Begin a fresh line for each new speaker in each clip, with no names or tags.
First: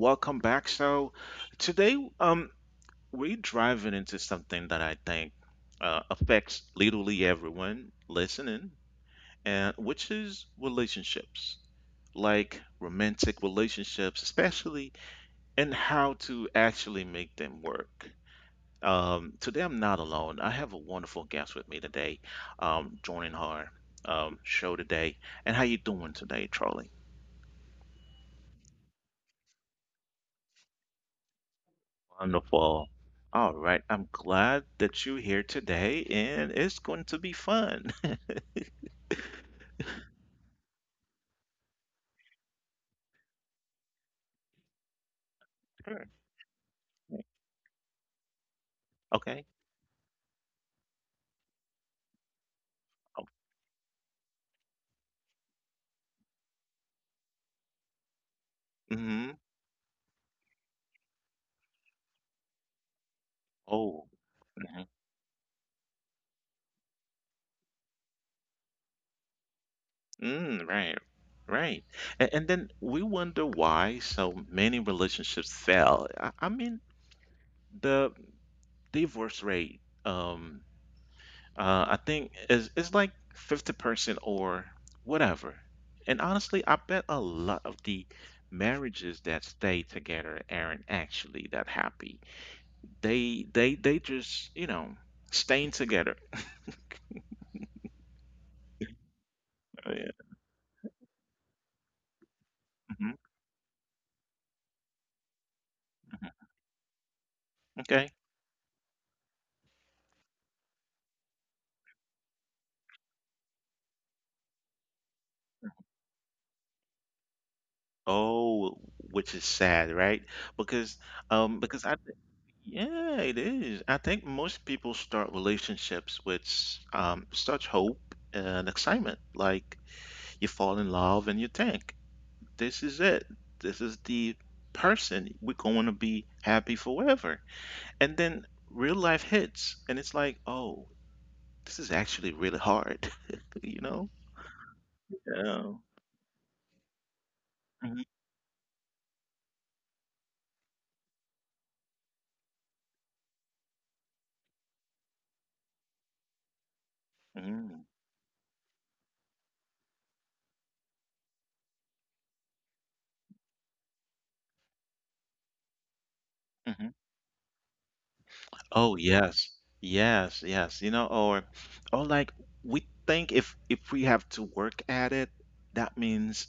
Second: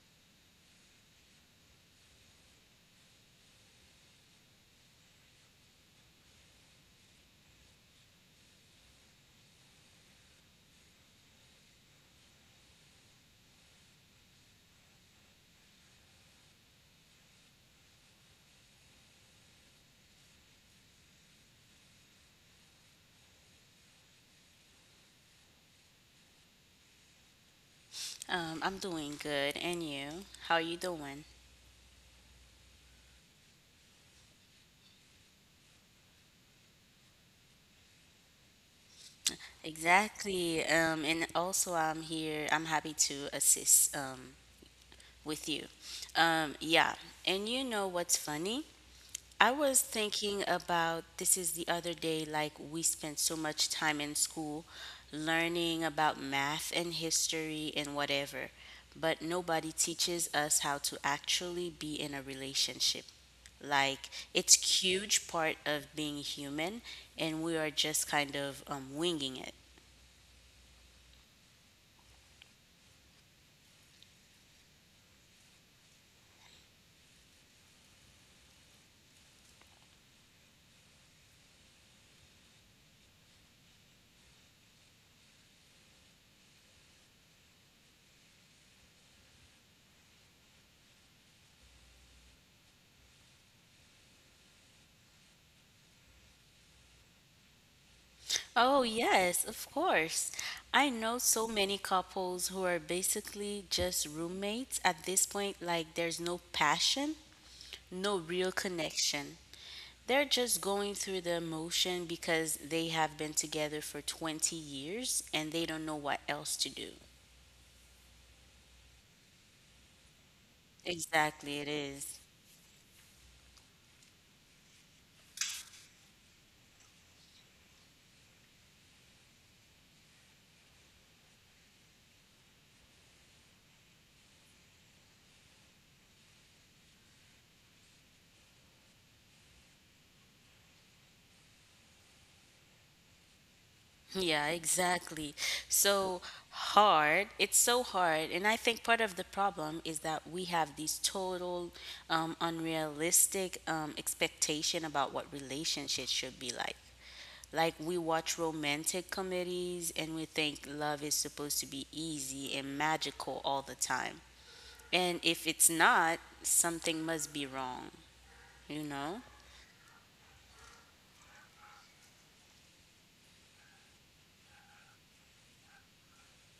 Welcome back. So today, we're driving into something that I think affects literally everyone listening, and which is relationships, like romantic relationships, especially, and how to actually make them work. Today, I'm not alone. I have a wonderful guest with me today, joining our show today. And how you doing today, Charlie?
I'm doing good, and you? How are you doing?
Wonderful. All right. I'm glad that you're here today, and it's going to be fun.
Exactly. And also, I'm here. I'm happy to assist with you.
Sure.
Yeah. And you know what's funny? I
Okay.
was thinking about this is the other day, like we spent so
Oh,
much time in school learning about math and history and whatever, but
hmm.
nobody teaches us how to actually be in a relationship. Like
Oh,
it's
mhm.
huge part of being human, and we are just kind of winging it.
Mm, right. Right. And then we wonder why so many relationships fail. I mean, the divorce rate, I think it's like 50% or whatever. And honestly, I bet a lot of the marriages that stay together aren't actually that happy. They just, you know, staying together.
Oh, yes, of
Oh,
course.
yeah.
I know so many couples who are
Mhm,
basically just roommates at this point, like there's no
mhm.
passion, no
Okay.
real connection. They're just going through the emotion because they have been together for 20 years and they don't know what else to do.
Oh, which is sad, right? Because
Exactly, it
because I
is.
yeah, it is. I think most people start relationships with such hope and excitement. Like you fall in love and you think this is it. This is the person we're going to be happy forever. And then real life hits, and it's like, oh, this is actually really hard, you know?
Yeah, exactly.
Yeah.
So hard. It's so
Mhm,
hard. And I think part of the problem is that we have these total unrealistic expectation about what relationships should be like. Like
mhm,
we watch romantic comedies and we think love is supposed to be easy and magical all the time. And if it's not, something
mhm.
must be wrong, you
Oh
know?
yes, yes, yes. You know, or like we think if we have to work at it, that means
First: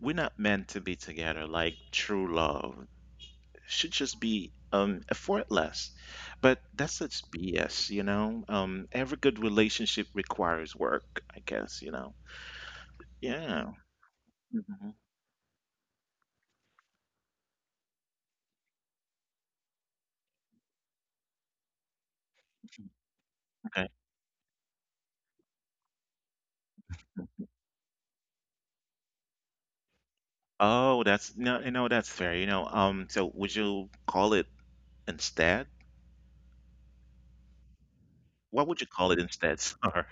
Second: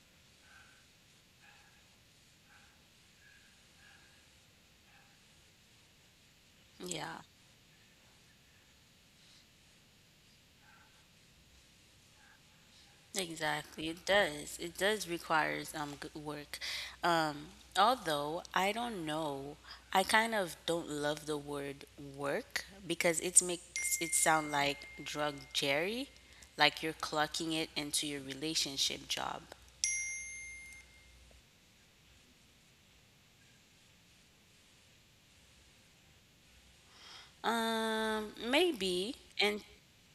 we're not meant to be together, like true love should just be effortless. But that's
Yeah.
such BS, you know. Every good relationship requires work, I guess, you know. Yeah.
Exactly, it does. It
Mhm.
does requires good work. Um, Although I don't know, I kind of don't love the word work because it
Okay.
makes it sound like drug jerry, like you're clocking it into your relationship job.
Oh, that's no, you know, that's fair. You know, so would you call it instead? What would you
Maybe
call it
and
instead? Sorry.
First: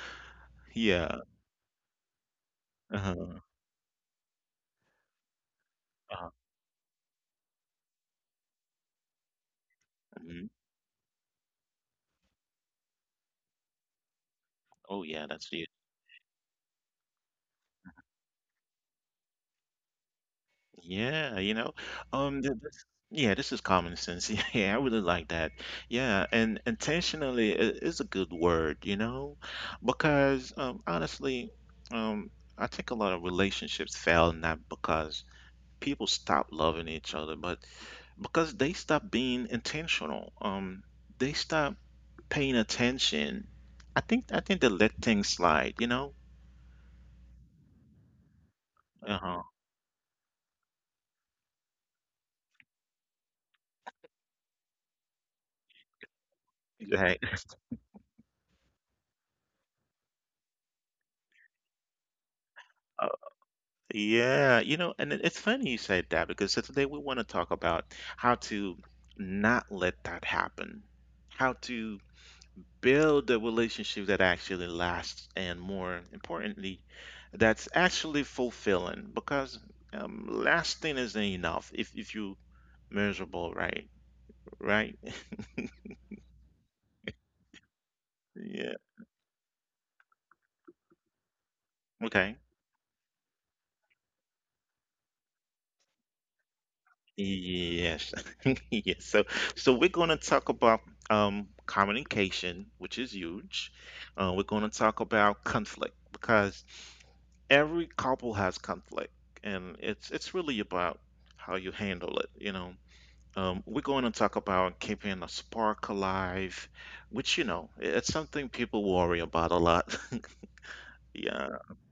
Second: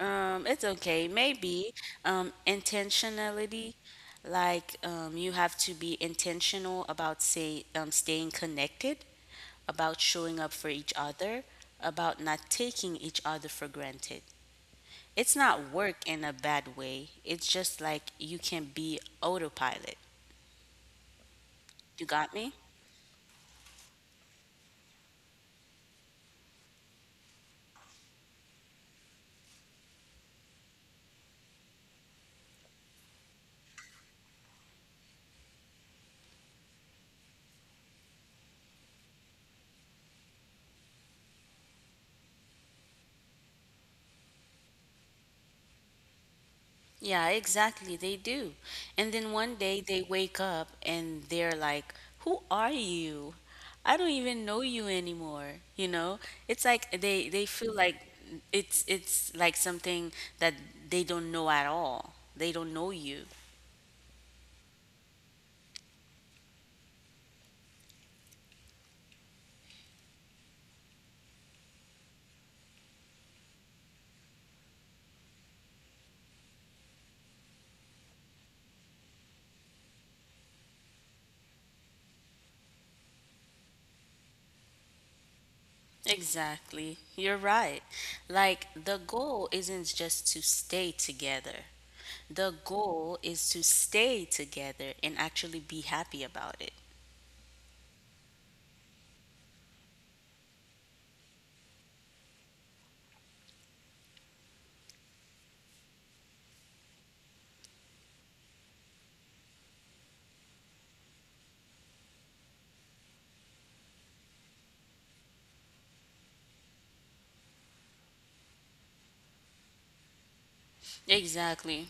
it's okay.
Yeah.
Maybe
Uh-huh.
intentionality, like you have to be
Uh-huh.
intentional about say staying connected, about showing
Mhm.
up for each other, about not taking each other for granted.
Oh, yeah,
It's
that's the
not work in a bad way, it's just like you can be autopilot.
yeah, you know,
You got
um, th-
me?
this, yeah, this is common sense. Yeah, I really like that. Yeah, and intentionally is a good word, you know, because honestly, um, I think a lot of relationships fail not because people stop loving each other, but because they stop being intentional. They stop paying attention. I think they let things slide, you know.
Yeah, exactly. They do. And then
Uh-huh.
one day they wake up and they're like, Who are you? I don't even know you anymore. It's like
Right.
they feel like it's like something that they don't know at all. They don't know you.
Yeah, you know, and it's funny you said that because so today we want to talk about how to not let that happen, how to build a relationship that actually lasts, and more importantly, that's actually fulfilling. Because lasting isn't enough if you miserable, right? Right?
Exactly. You're right. Like,
Yeah.
the goal isn't just to stay together.
Okay.
The goal is to stay together and actually be happy about it.
Yes. Yes. So so we're going to talk about communication, which is huge. We're going to talk about conflict because every couple has conflict and it's really about how you handle it, you know. We're going to talk about keeping a spark alive, which you know, it's something people worry about a lot. Yeah,
Exactly.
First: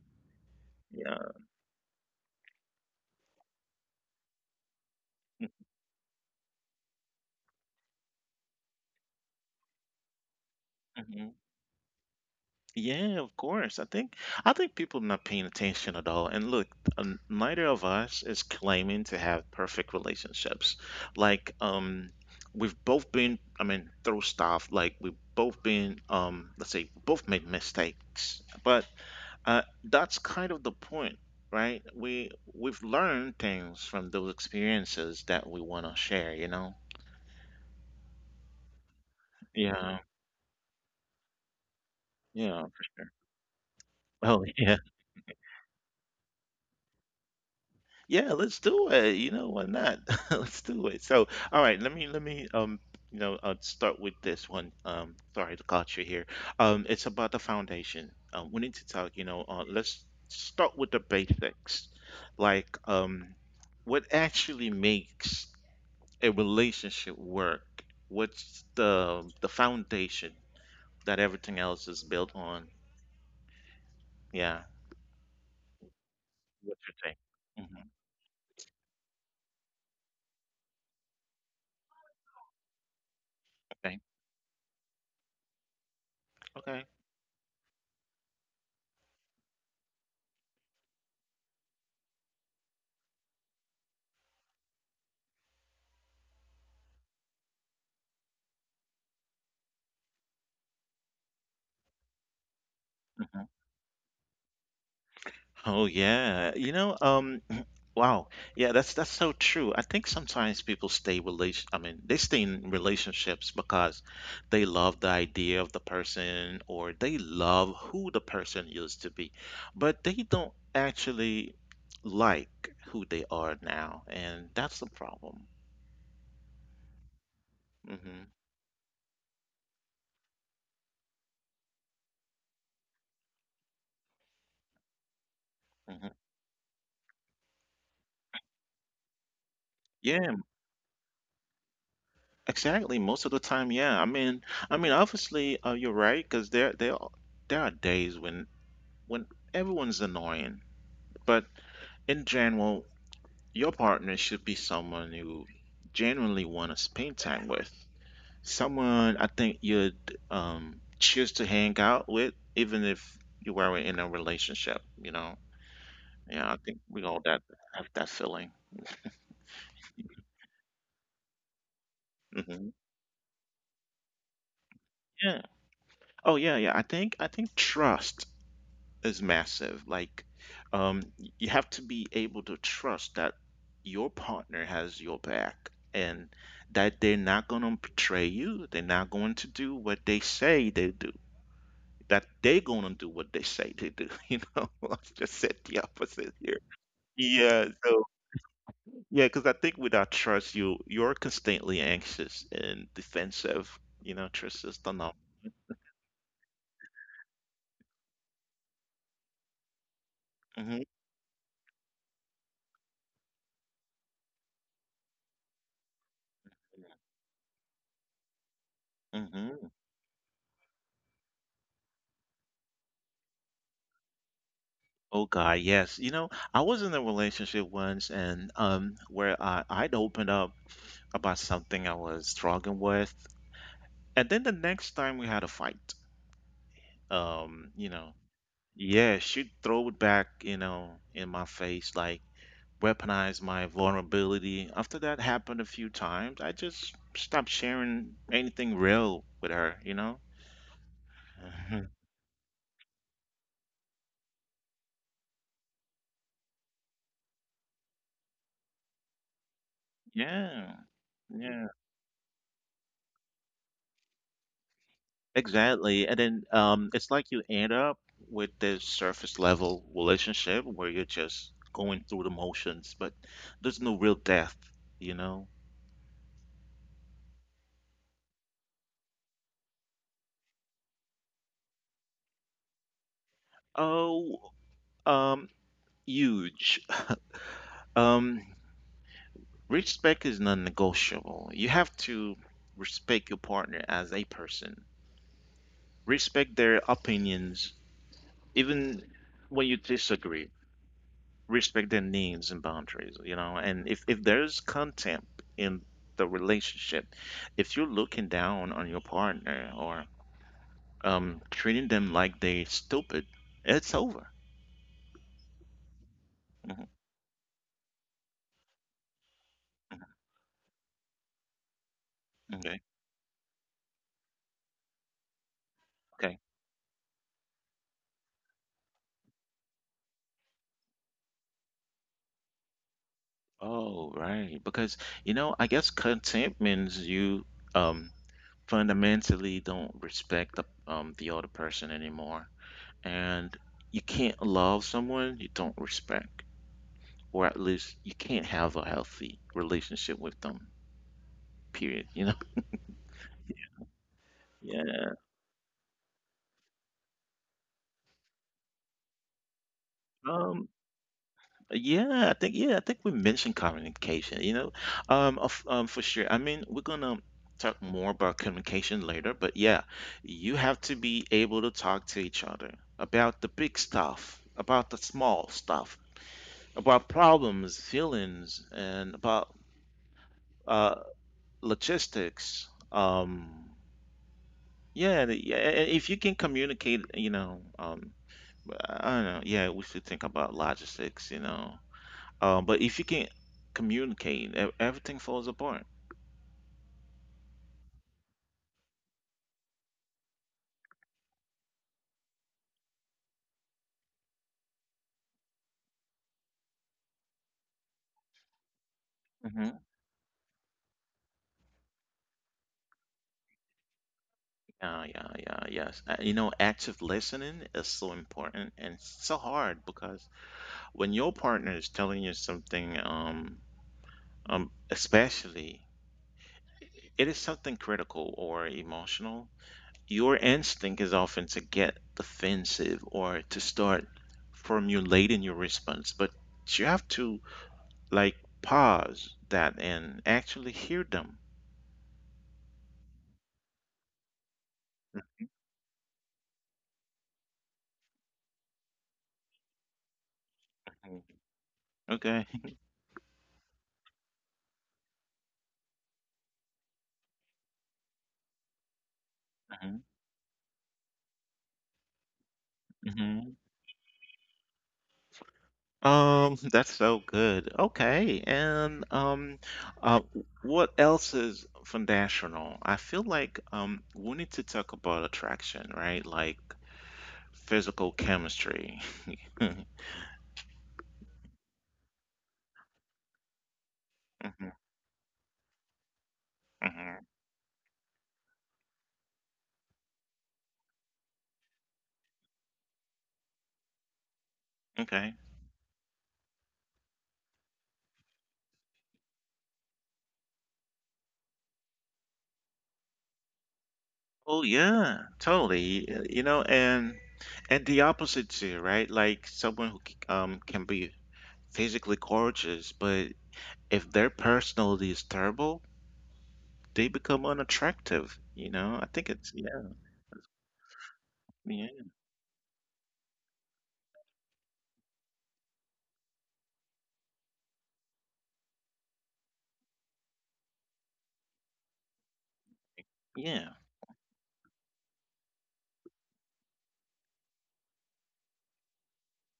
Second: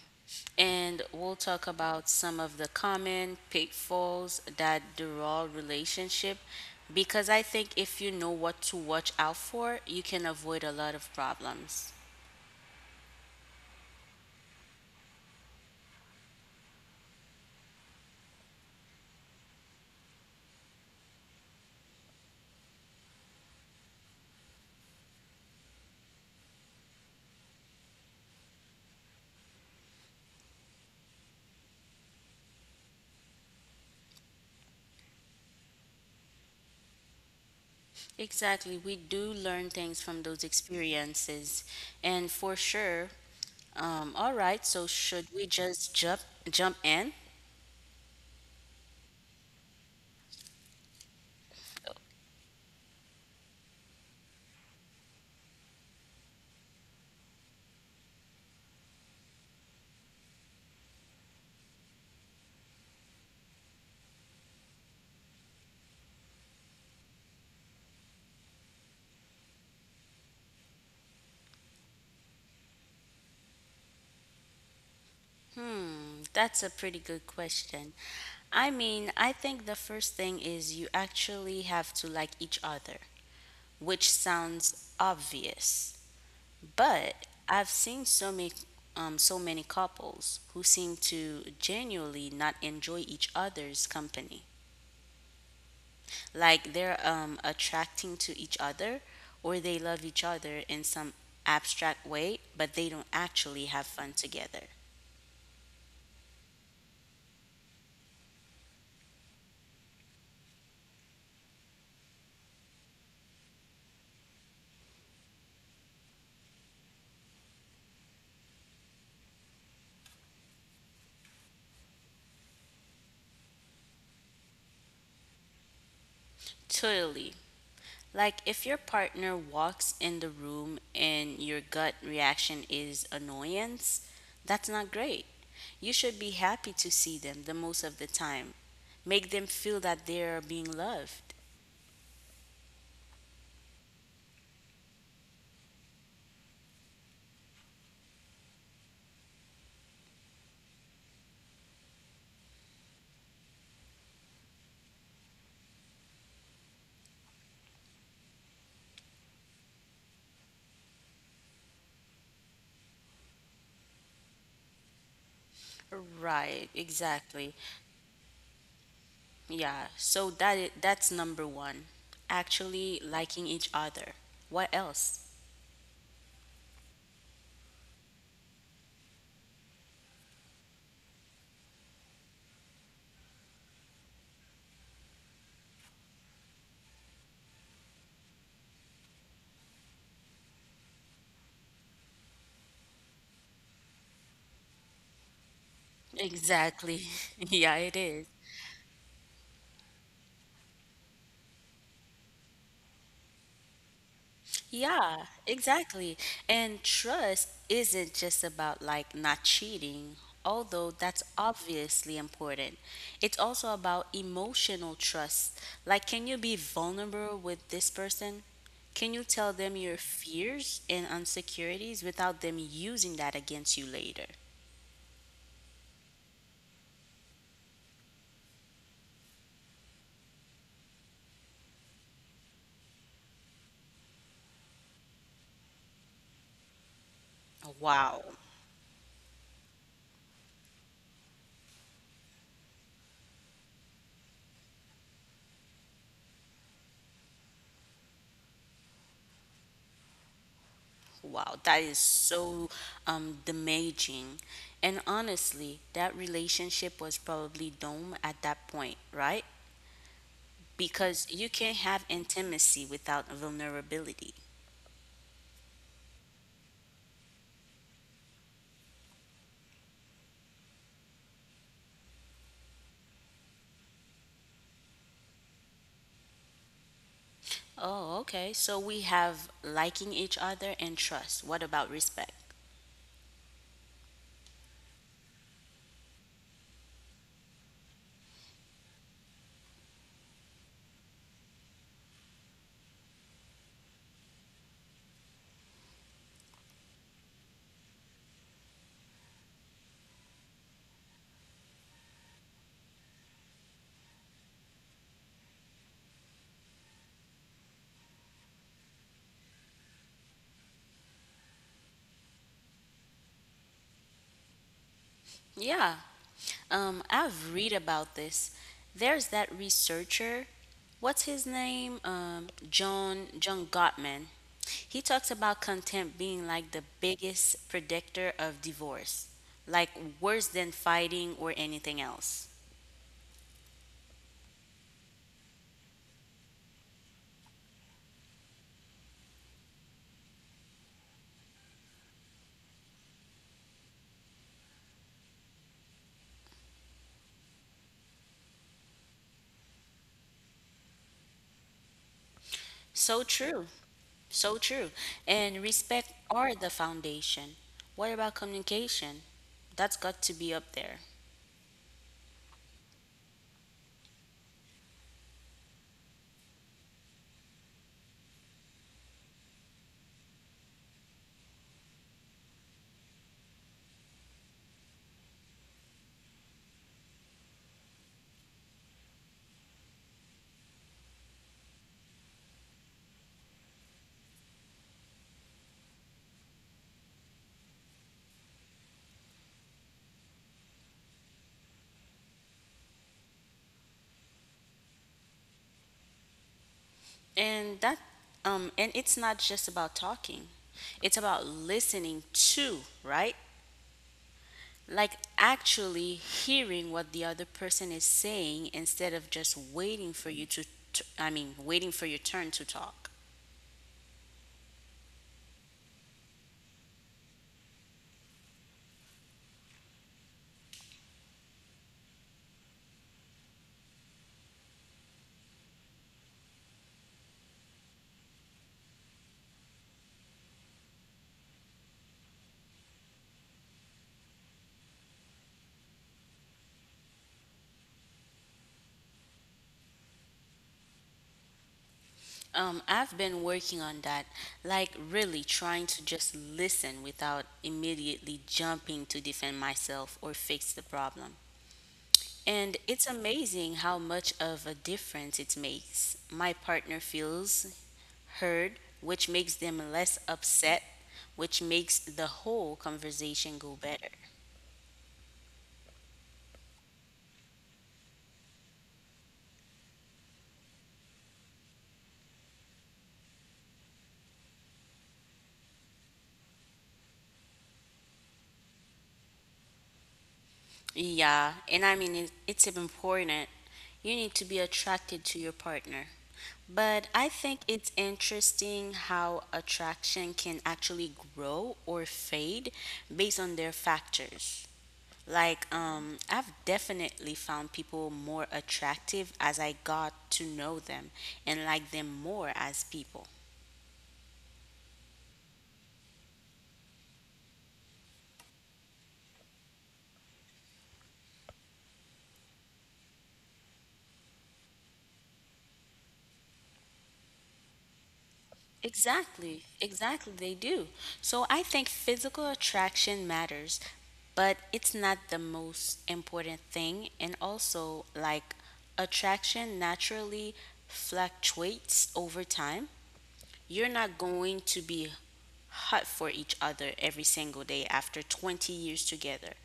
And
yeah.
we'll talk about some of the common pitfalls that derail relationship because I think if you know what to watch out for, you can avoid a lot of
Mm-hmm.
problems.
Yeah, of course. I think people not paying attention at all. And look, neither of us is claiming to have perfect relationships. Like, we've both been, I mean, through stuff. Like, we've both been, let's say, both made mistakes. But that's kind of the point, right? We we've learned things from those experiences that we want to share. You know?
Exactly. We do learn
Yeah.
things from those experiences. And
Yeah.
for sure,
Oh,
all right, so should we just jump in?
yeah, let's do it. You know, why not? Let's do it. So, all right, let me you know start with this one. Sorry to cut you here. It's about the foundation. We need to talk. You know, let's start with the basics, like what actually makes a relationship work? What's the foundation that everything else is built on? Yeah,
Hmm, that's a
what's
pretty
your take?
good
Hmm.
question. I mean, I think the first thing is you actually have to like each other,
Okay.
which sounds obvious.
Okay.
But I've seen so many couples who seem to genuinely not enjoy each other's company. Like they're attracting to each other, or they love each other in some abstract way, but they don't
Hmm.
actually have fun together.
Oh yeah. You know, um, wow. Yeah, that's so true. I think sometimes people stay relation I mean, they stay in relationships because they love the idea of the person or they love who the person used to be, but they don't actually like who they are now, and that's the problem.
Totally. Like
Hmm.
if your partner walks in the room and your gut reaction is annoyance, that's not great. You
Hmm.
should be happy to see them the most of the time. Make them feel that they're
Yeah,
being loved.
exactly. Most of the time, yeah. I mean, obviously, you're right because there are days when when everyone's annoying, but in general, your partner should be someone you genuinely want to spend time with. Someone I think you'd choose to hang out with, even if you were in a relationship. You know, yeah, I
Right,
think we all that
exactly.
have that feeling.
Yeah, so that's number one.
Hmm.
Actually liking each other. What else?
Yeah. Oh yeah, yeah. I think trust is massive. Like, you have to be able to trust that your partner has your back and that they're not going to betray you. They're not going to do what they say they do that they gonna do what they say they do. You know, I just said the opposite here.
Exactly.
Yeah,
Yeah, it
so
is.
yeah, because I think without trust, you're constantly anxious and defensive. You know, trust is the norm.
Yeah, exactly. And trust isn't just about like not cheating, although
Hmm.
that's obviously important. It's also about emotional trust. Like, can you be vulnerable with this person? Can you tell
Hmm.
them your fears and insecurities without them using that against you later?
Oh God, yes. You know, I was in a relationship once, and where I'd opened up about something I was struggling with, and then the next time we had a fight. You know,
Wow.
yeah, she'd throw it back, you know, in my face like weaponize my vulnerability. After that happened a few times, I just stopped sharing anything real with her, you know?
Wow, that is so damaging. And honestly, that relationship was probably doomed at that point, right?
Yeah,
Because you
yeah,
can't have intimacy without vulnerability.
exactly. And then it's like you end up with this surface level relationship where you're just going through the motions, but there's no real depth, you know?
Oh, okay. So we have liking each other and trust. What about respect?
Oh, um, huge. Um, respect is non-negotiable. You have to respect your partner as a person. Respect their opinions, even when you disagree. Respect their needs and boundaries, you know. And if there's contempt in the relationship, if you're looking down on your partner or treating them like they stupid, it's over.
Yeah.
Hmm.
I've read about this. There's that researcher, what's his name?
Okay.
John Gottman. He talks about contempt
Okay.
being like the biggest predictor of divorce, like worse than fighting or anything else.
Oh, right. Because, you know, I guess contempt means you um fundamentally don't respect the other person anymore and you can't love someone you don't respect, or at least you can't have a healthy relationship with them. Period. You know.
So true. So true.
Yeah.
And respect are the foundation. What about communication? That's got to be
Um.
up there.
Yeah. I think. Yeah. I think we mentioned communication. You know. For sure. I mean, we're gonna talk more about communication later, but yeah, you have to be able to talk to each other about the big stuff, about the small stuff, about problems, feelings, and about uh logistics. Yeah, the- yeah. and If you can communicate, you know, I don't know. Yeah, we should think about logistics, you know. But if you can communicate, everything falls apart.
And that and it's not just about talking. It's about listening to, right? Like actually hearing what the other person is saying instead of
Mm
just
hmm.
waiting for you to t- I mean, waiting for your turn to talk.
Yeah, yes. You know, active listening is so important and so hard because when your partner is telling you something, especially it is something critical or emotional, your instinct is often to get defensive or to start formulating your response, but you have to like pause that and actually hear them.
I've been working on that, like really trying to just listen without immediately jumping to defend myself or fix the
Mm.
problem.
Okay.
And it's amazing how much of a difference it makes. My partner feels heard, which makes them
Mhm.
less upset, which makes the whole
Mhm.
conversation go better.
That's so good. Okay. And uh what else is foundational? I feel like we need to talk about attraction, right? Like physical chemistry.
Yeah, and I mean, it's important. You need to be attracted to your partner.
Mhm,
But
mhm.
I think it's interesting how attraction can actually grow or fade based on their factors.
Okay.
Like, I've definitely found people more attractive as I got to know them and like them more as people.
Oh yeah, totally. You know, and the opposite too, right? Like someone who can be physically gorgeous, but if their personality is terrible, they become unattractive. You know, I think it's
Exactly,
yeah,
exactly, they do. So I
yeah,
think physical attraction matters, but it's not the most important thing. And also, like, attraction naturally fluctuates over time.
yeah,
You're not going to be hot for each other every single day after 20 years together.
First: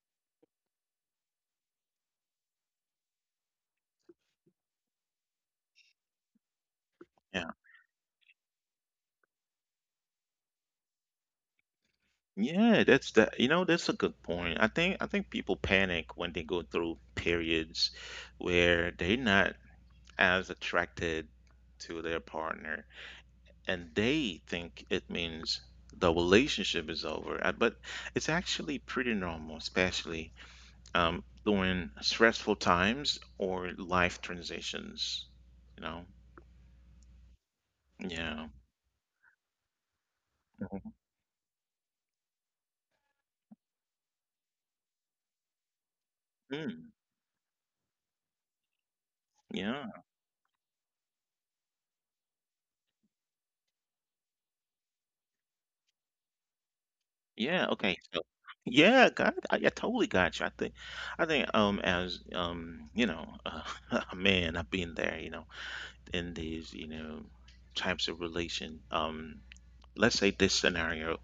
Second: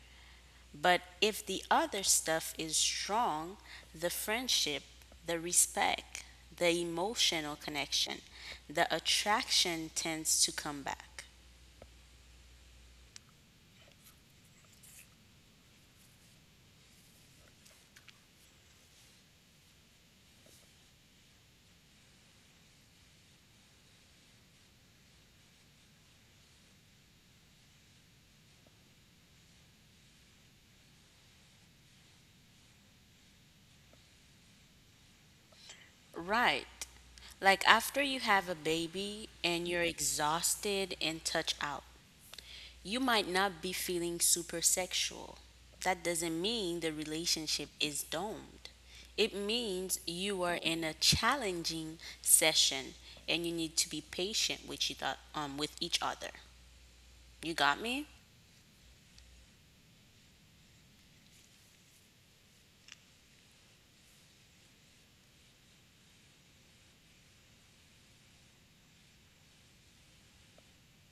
But if the other stuff is strong, the friendship, the respect, the
yeah,
emotional connection, the attraction tends to come back.
yeah. That's that. You know, that's a good point. I think people panic when they go through periods where they're not as attracted to their partner and they think it means the relationship is over. But it's actually pretty normal, especially during stressful times or life transitions, you know?
Right. Like
Yeah.
after you have a baby and you're
Mhm.
exhausted and touch out. You might not be feeling super sexual. That doesn't
Mm,
mean the relationship is domed. It
yeah.
means you are in a challenging session and you need to be patient with each other.
Yeah.
You
Okay.
got
So,
me?
yeah, God, I totally got you. I think, as, you know, a man, I've been there, you know, in these, you know, types of relation, um, let's say this scenario.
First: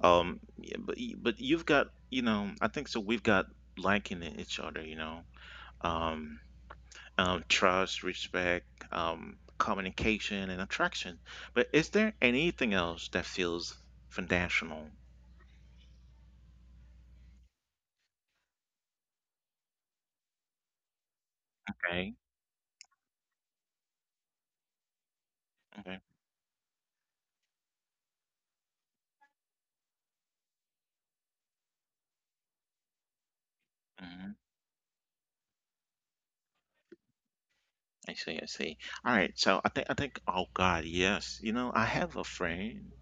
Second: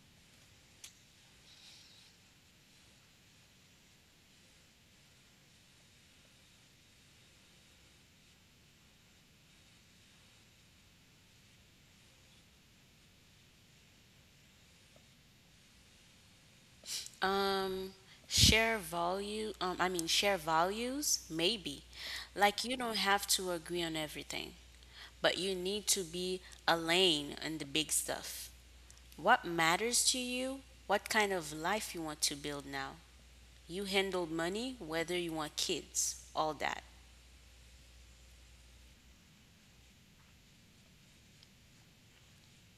Yeah, but but you've got you know I think so we've got liking in each other you know um, trust respect communication and attraction. But is there anything else that feels foundational?
Um, Share I mean, share values, maybe.
Okay.
Like, you don't have to agree on everything, but you need
Okay.
to be a lane in the big stuff. What matters to you? What kind of life you want to build now? You
Hmm.
handle money, whether you want kids, all that.
I see. I see. All right. So I think oh God yes you know I have a friend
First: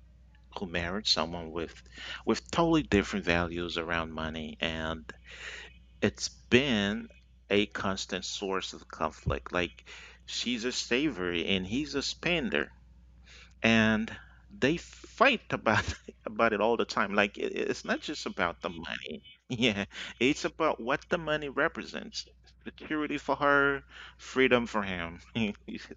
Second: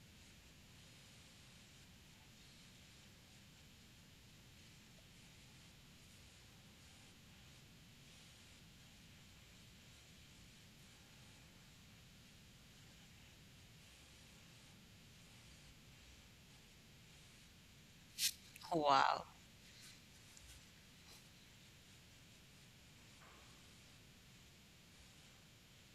who married someone with totally different values around money and it's been a constant source of conflict. Like she's a saver and he's a spender, and they fight about about it all the time. Like it's not just about the money.
Wow.
Yeah, it's about what the money represents. Security for her, freedom for him. I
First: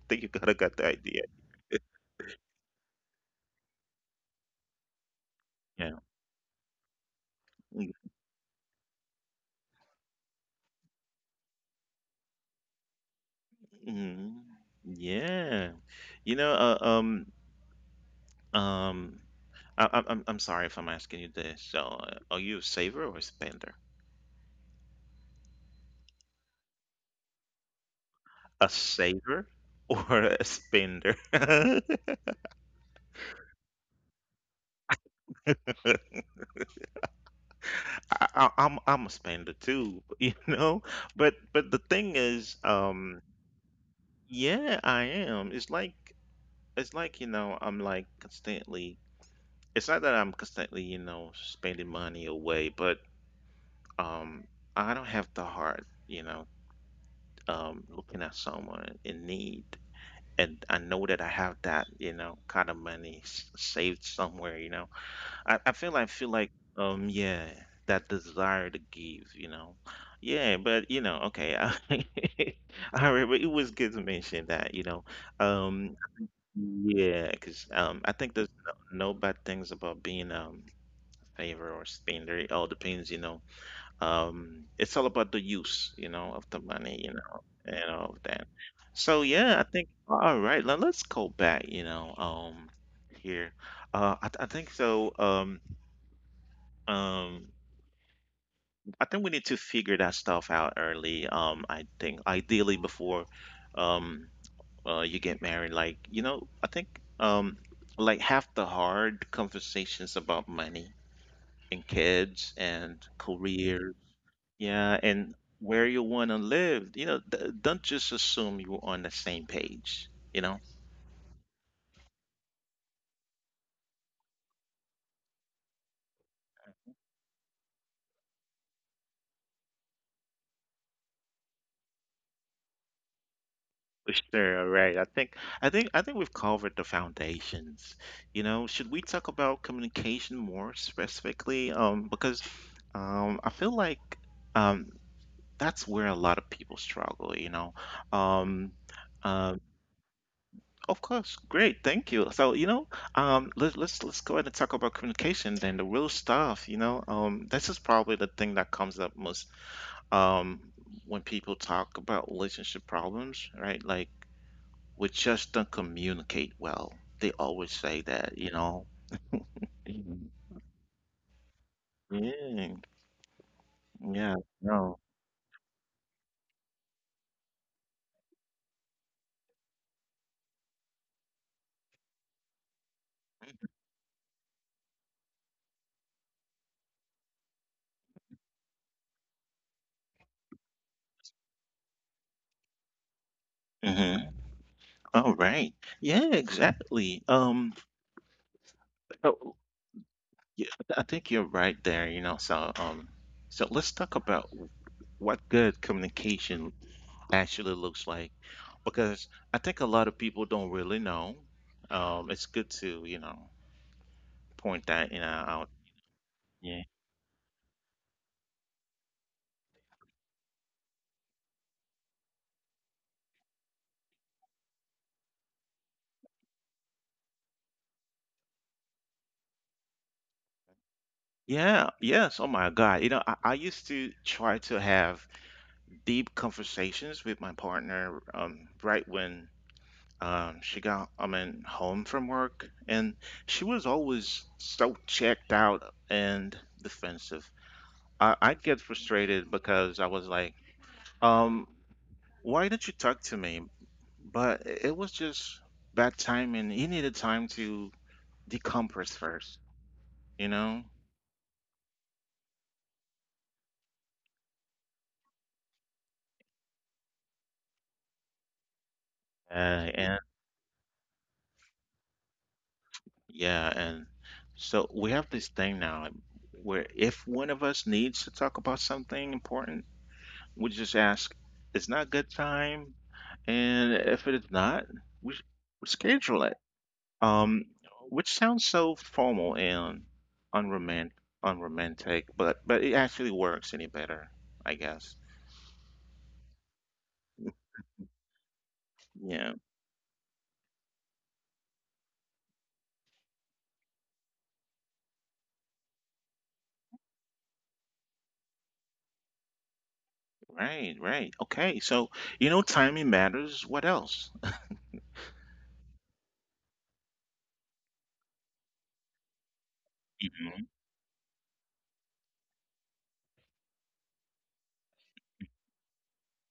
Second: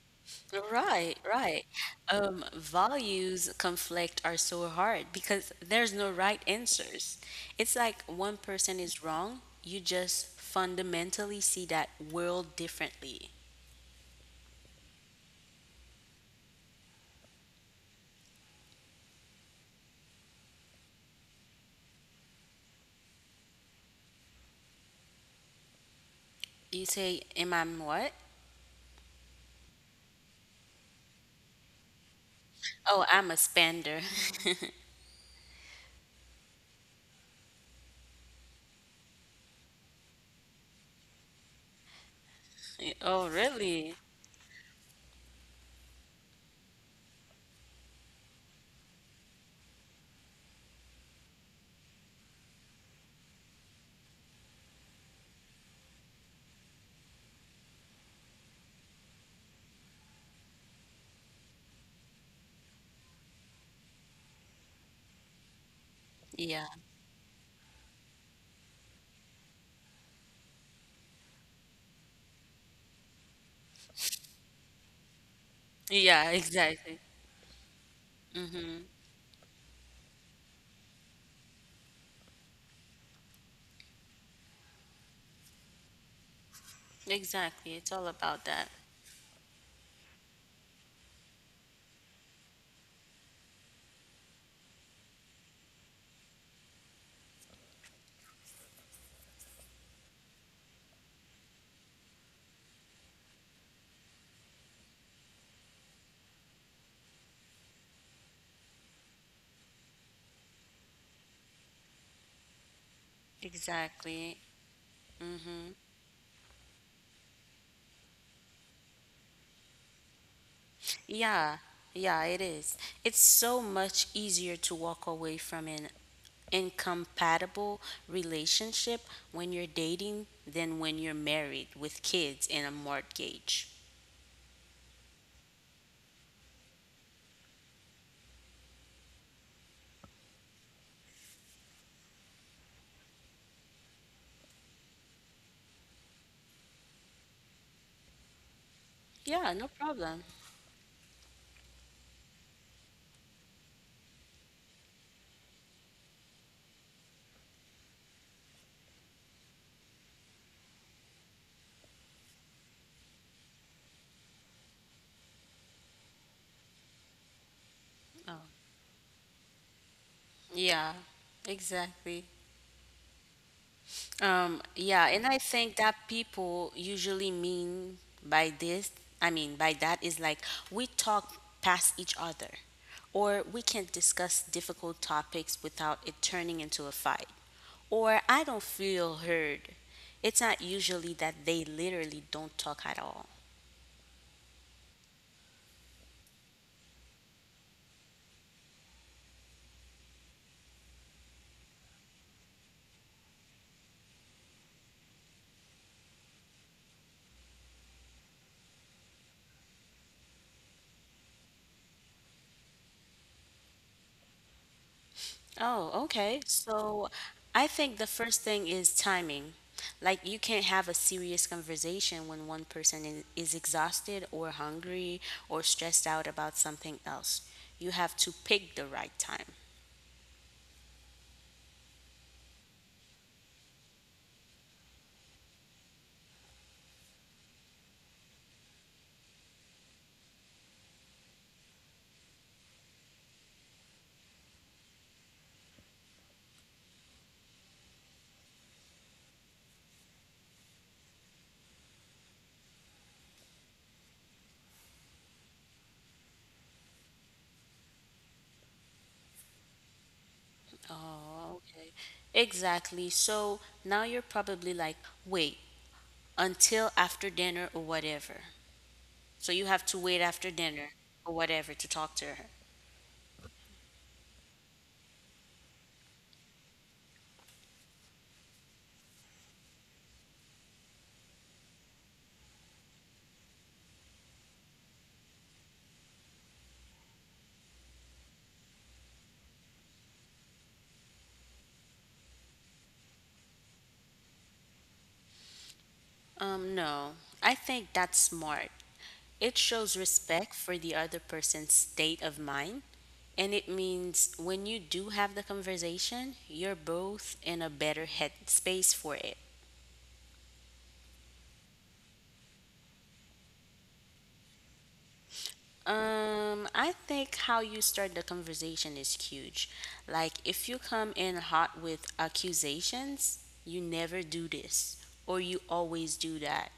think you gotta got the
Right,
idea.
right. Values conflict are so hard because there's
Yeah.
no right answers. It's
Mm,
like one person is wrong, you just fundamentally see that world differently.
mm, yeah. You know, um, I'm sorry if I'm asking you this. So are you a saver or a spender?
You say, Am I what?
A saver or a spender? I,
Oh, I'm a spender.
I, I'm I'm a spender too, you know. But the thing is,
Oh, really?
yeah, I am. It's like you know, I'm like constantly. It's not that I'm constantly you know spending money away, but um, I don't have the heart, you know, looking at someone in need. And I know that I have that, you know, kind of money saved somewhere, you know. I feel
Yeah.
like yeah, that desire to give, you know. Yeah, but you know, okay. I remember it was good to mention that, you know.
Yeah,
Um
exactly.
yeah, 'cause I think
Mm-hmm.
there's no, no bad things about being a favor or spender. It all depends, you know, it's all about the use, you know, of the money, you
Exactly.
know,
It's all
and all
about
of
that.
that. So yeah, I think all right. Now let's go back, you know, here. I think so. Um, I think we need to figure that stuff out early. I think ideally before, um, you get married. Like you know, I think um, like half the hard conversations about money and kids and career.
Exactly.
Yeah, and
Mm-hmm.
where you want to live, you know, d don't just assume you're on the same page, you know?
Yeah, yeah, it is. It's so much easier to walk away from an incompatible relationship when you're dating than when you're married with kids and a mortgage.
For sure, all right. I think we've covered the foundations. You know, should we talk about communication more specifically? Because I feel like um that's where a lot of people struggle, you know. Um
Yeah, no
uh,
problem.
Of course, great, thank you. So, you know, um, let's go ahead and talk about communication then, the real stuff. You know, this is probably the thing that comes up most, um, when people talk about relationship problems, right? Like, we just don't communicate well. They always say
Oh.
that, you know. Mhm.
Yeah, exactly.
Yeah, yeah,
Yeah,
no.
and I think that people usually mean by this, I mean by that is like we talk past each other, or we can discuss difficult topics without it turning into a fight. Or I don't feel heard. It's not usually that they literally don't talk at all.
Mm-hmm. All right. Yeah, exactly. Oh, yeah, I think you're right there, you know. So, so let's talk about what good communication actually looks like, because I think a lot of people don't really know. It's good to, you know, point that, you know, out.
Oh,
Yeah.
okay. So I think the first thing is timing. Like you can't have a serious conversation when one person is exhausted or hungry or stressed out about something else. You have to pick the right time.
Yeah, yes. Oh my God. You know, I used to try to have deep conversations with my partner right when she got, I mean, home from work. And she was always so checked out and defensive. I'd get frustrated because I was like, um, why did not you talk to me? But it was just bad timing. He needed time to decompress first, you know?
Oh, okay. Exactly. So now you're probably like, wait until after dinner or whatever. So you have to wait
Uh,
after
and
dinner or whatever to talk to her.
yeah, and so we have this thing now where if one of us needs to talk about something important, we just ask, it's not good time. And if it is not, we, s- we schedule it. Um, which sounds so formal and unromantic, unromantic, but it actually works any better, I guess.
No, I think that's smart. It
Yeah,
shows respect for the other person's state of mind. And it means when you do have the conversation, you're both in a better headspace for it.
right, right. Okay, so you know, timing matters. What else?
I think how you start the conversation is huge. Like, if you
Mhm.
come in hot with accusations, you never do this, or you always do that,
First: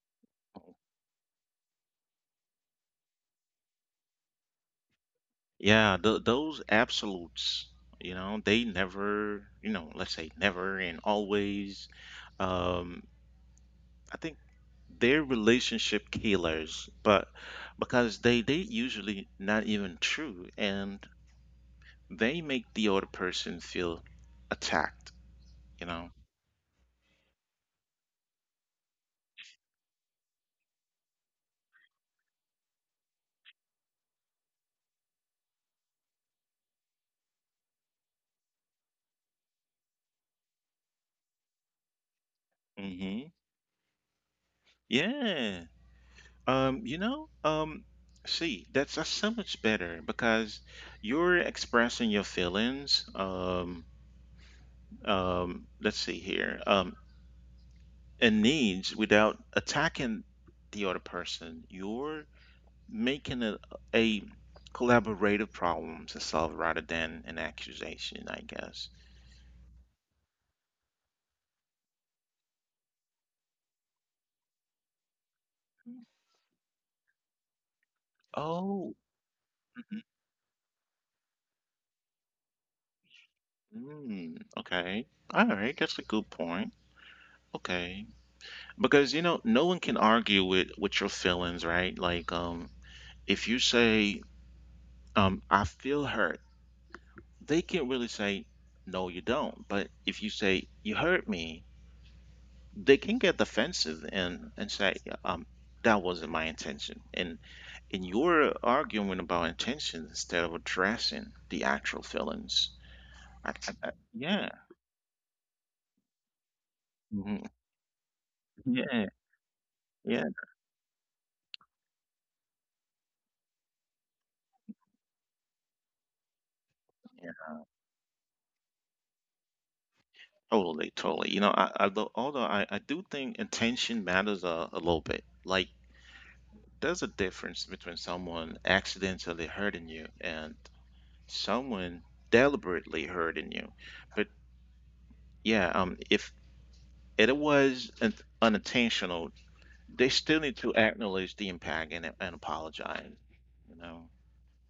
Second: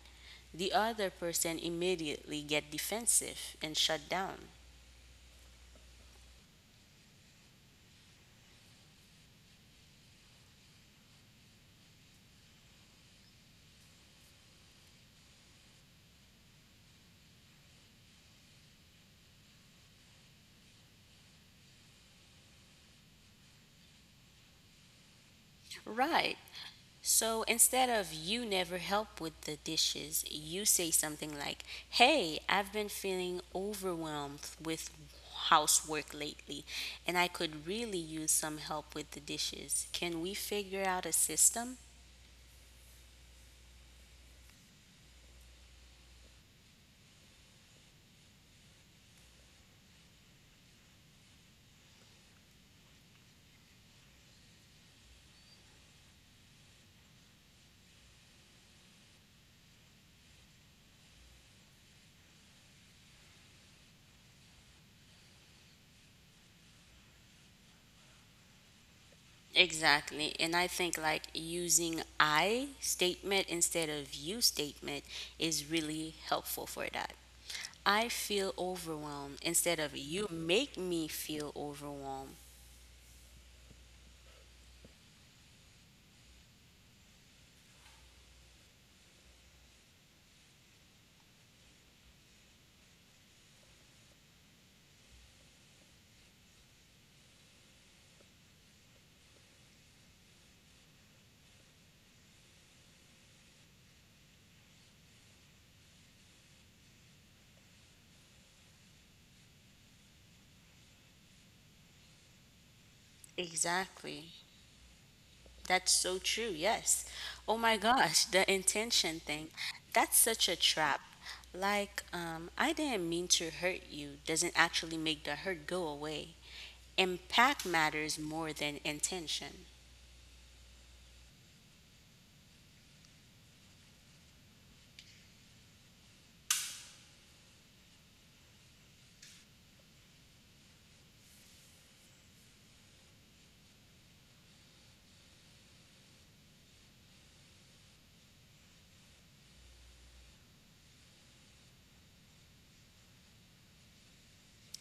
the other person immediately get defensive and shut down.
Yeah, th those absolutes, you know, they never, you know, let's say never and always. Um, I think they're relationship killers, but because they usually not even true, and they make the other person feel attacked, you know.
Right. So instead of you never help with the dishes, you say something like, Hey, I've been feeling overwhelmed with housework lately, and I could really use some help with the dishes. Can we figure out a system?
Hmm. Yeah. You know, see, that's so much better because you're expressing your feelings. Um, let's see here, um, and needs without attacking the other person. You're making a collaborative problem to solve rather than an accusation, I guess.
Exactly. And I think like using I statement instead of you statement is really helpful for that. I
Oh,
feel overwhelmed instead of you make me feel overwhelmed.
mhm, mm, okay. All right, that's a good point. Okay. Because you know no one can argue with your feelings, right? Like if you say I feel hurt, they can't really say no you don't, but if you say you hurt me, they can get defensive and say um that wasn't my intention, and you're arguing about intention instead of addressing the actual feelings.
Exactly.
Yeah.
That's so true. Yes.
Mhm.
Oh my gosh, the
Yeah.
intention thing. That's
Yeah.
such a trap. Like, I didn't mean to hurt you doesn't actually make the hurt go away. Impact matters more than intention,
Totally, totally. You know, I, I do think intention matters a little bit. Like, there's a difference between someone accidentally hurting you and someone deliberately hurting you. But yeah, if it was unintentional, they still need to acknowledge the impact and apologize. You know.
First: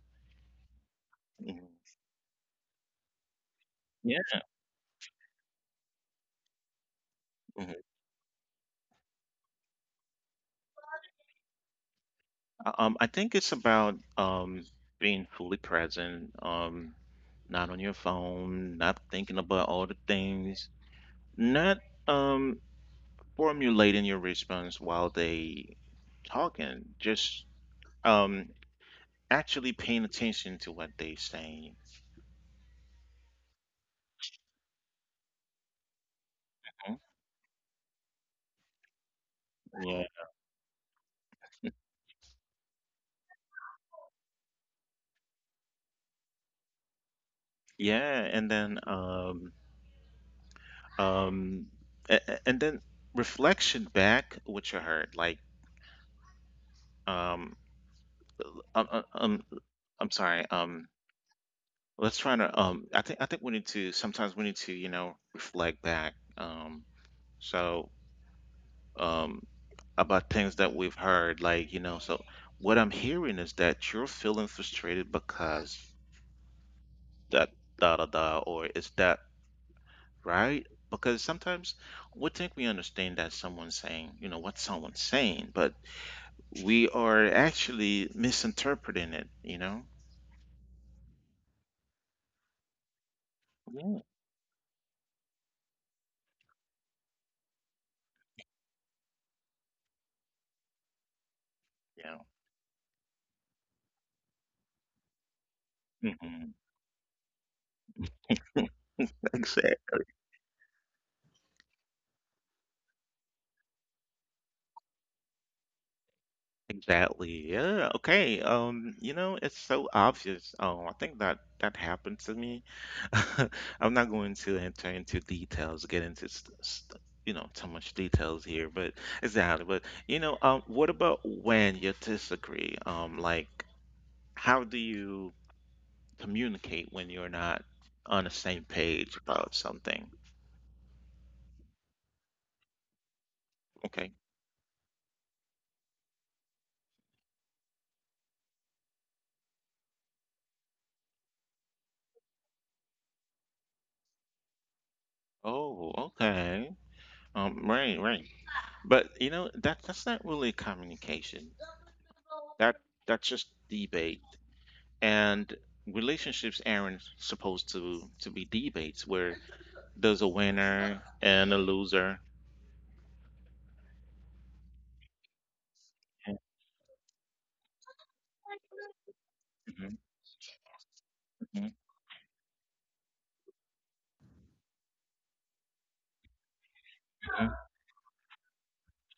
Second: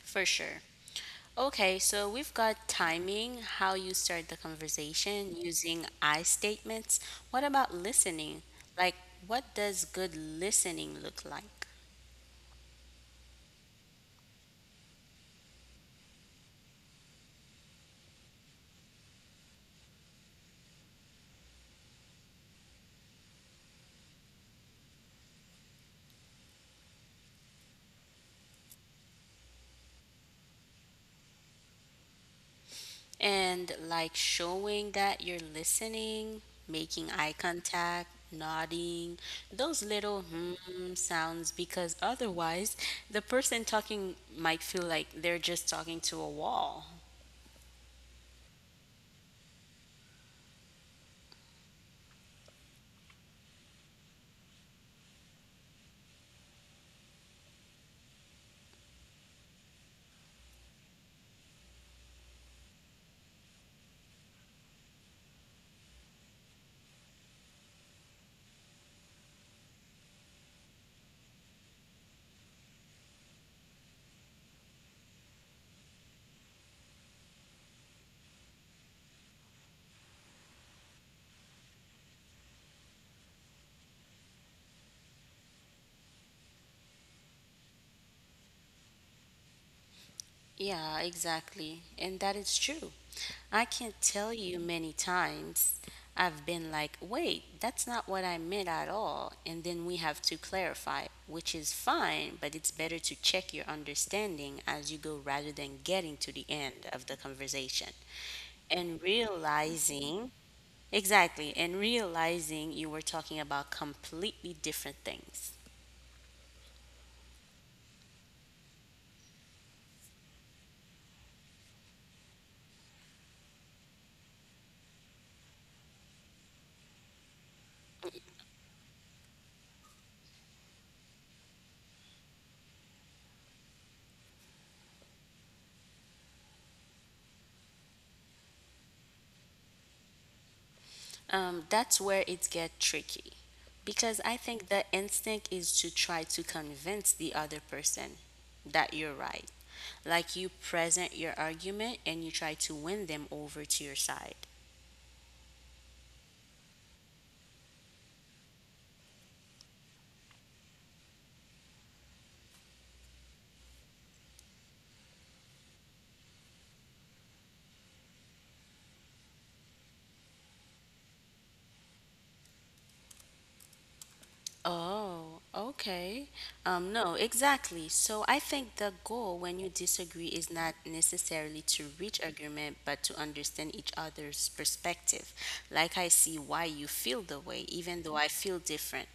for sure.
Mhm.
Okay, so we've got timing, how you
Yeah.
start the conversation using I statements. What about listening? Like, what does good listening look like?
I think it's about being fully present, not on your phone, not thinking about all the things, not um, formulating your response while they talking, just um, actually paying attention to what they saying.
And like showing that you're listening,
Mhm.
making eye contact, nodding, those
Yeah,
little hmm sounds, because otherwise the person talking might feel like they're just talking to a wall.
yeah, and then um, and then reflection back what you heard. Like um, um, um, um, I'm sorry. Let's try to I think we need to sometimes we need to, you know, reflect back so um about things that we've heard like, you know, so what I'm hearing is that you're feeling frustrated because that da da da, or is that right? Because sometimes we think we understand that someone's saying, you know, what someone's saying, but we are actually misinterpreting it, you know?
Yeah, exactly. And that is true. I
Yeah.
can't tell you many times I've been like, wait, that's not what I meant at all. And then we have to clarify,
Yeah.
which is fine, but it's better to check your understanding as you go rather
Hmm.
than getting to the end of the conversation and
Exactly.
realizing, exactly, and realizing you were talking about completely different things.
Exactly. Yeah. Okay. You know, it's so obvious. Oh, I think that that happened to me. I'm not going to enter into details, get into you know, too much details here, but exactly. But you know, what about when you disagree? Like, how do you communicate when you're not on the same page about something?
That's where it gets tricky because
Okay.
I think the instinct is to try to convince the other person that you're right. Like you present your argument and you try to win them over to your side.
Oh, okay. Right, right. But you know, that's not really communication. That that's just debate. And relationships aren't supposed to be debates where there's a winner and a loser.
Oh, okay. No, exactly. So I think the goal when
Mhm,
you disagree is not
mhm,
necessarily to reach agreement, but to understand each other's perspective. Like I see why you feel the
mhm.
way, even though I feel different.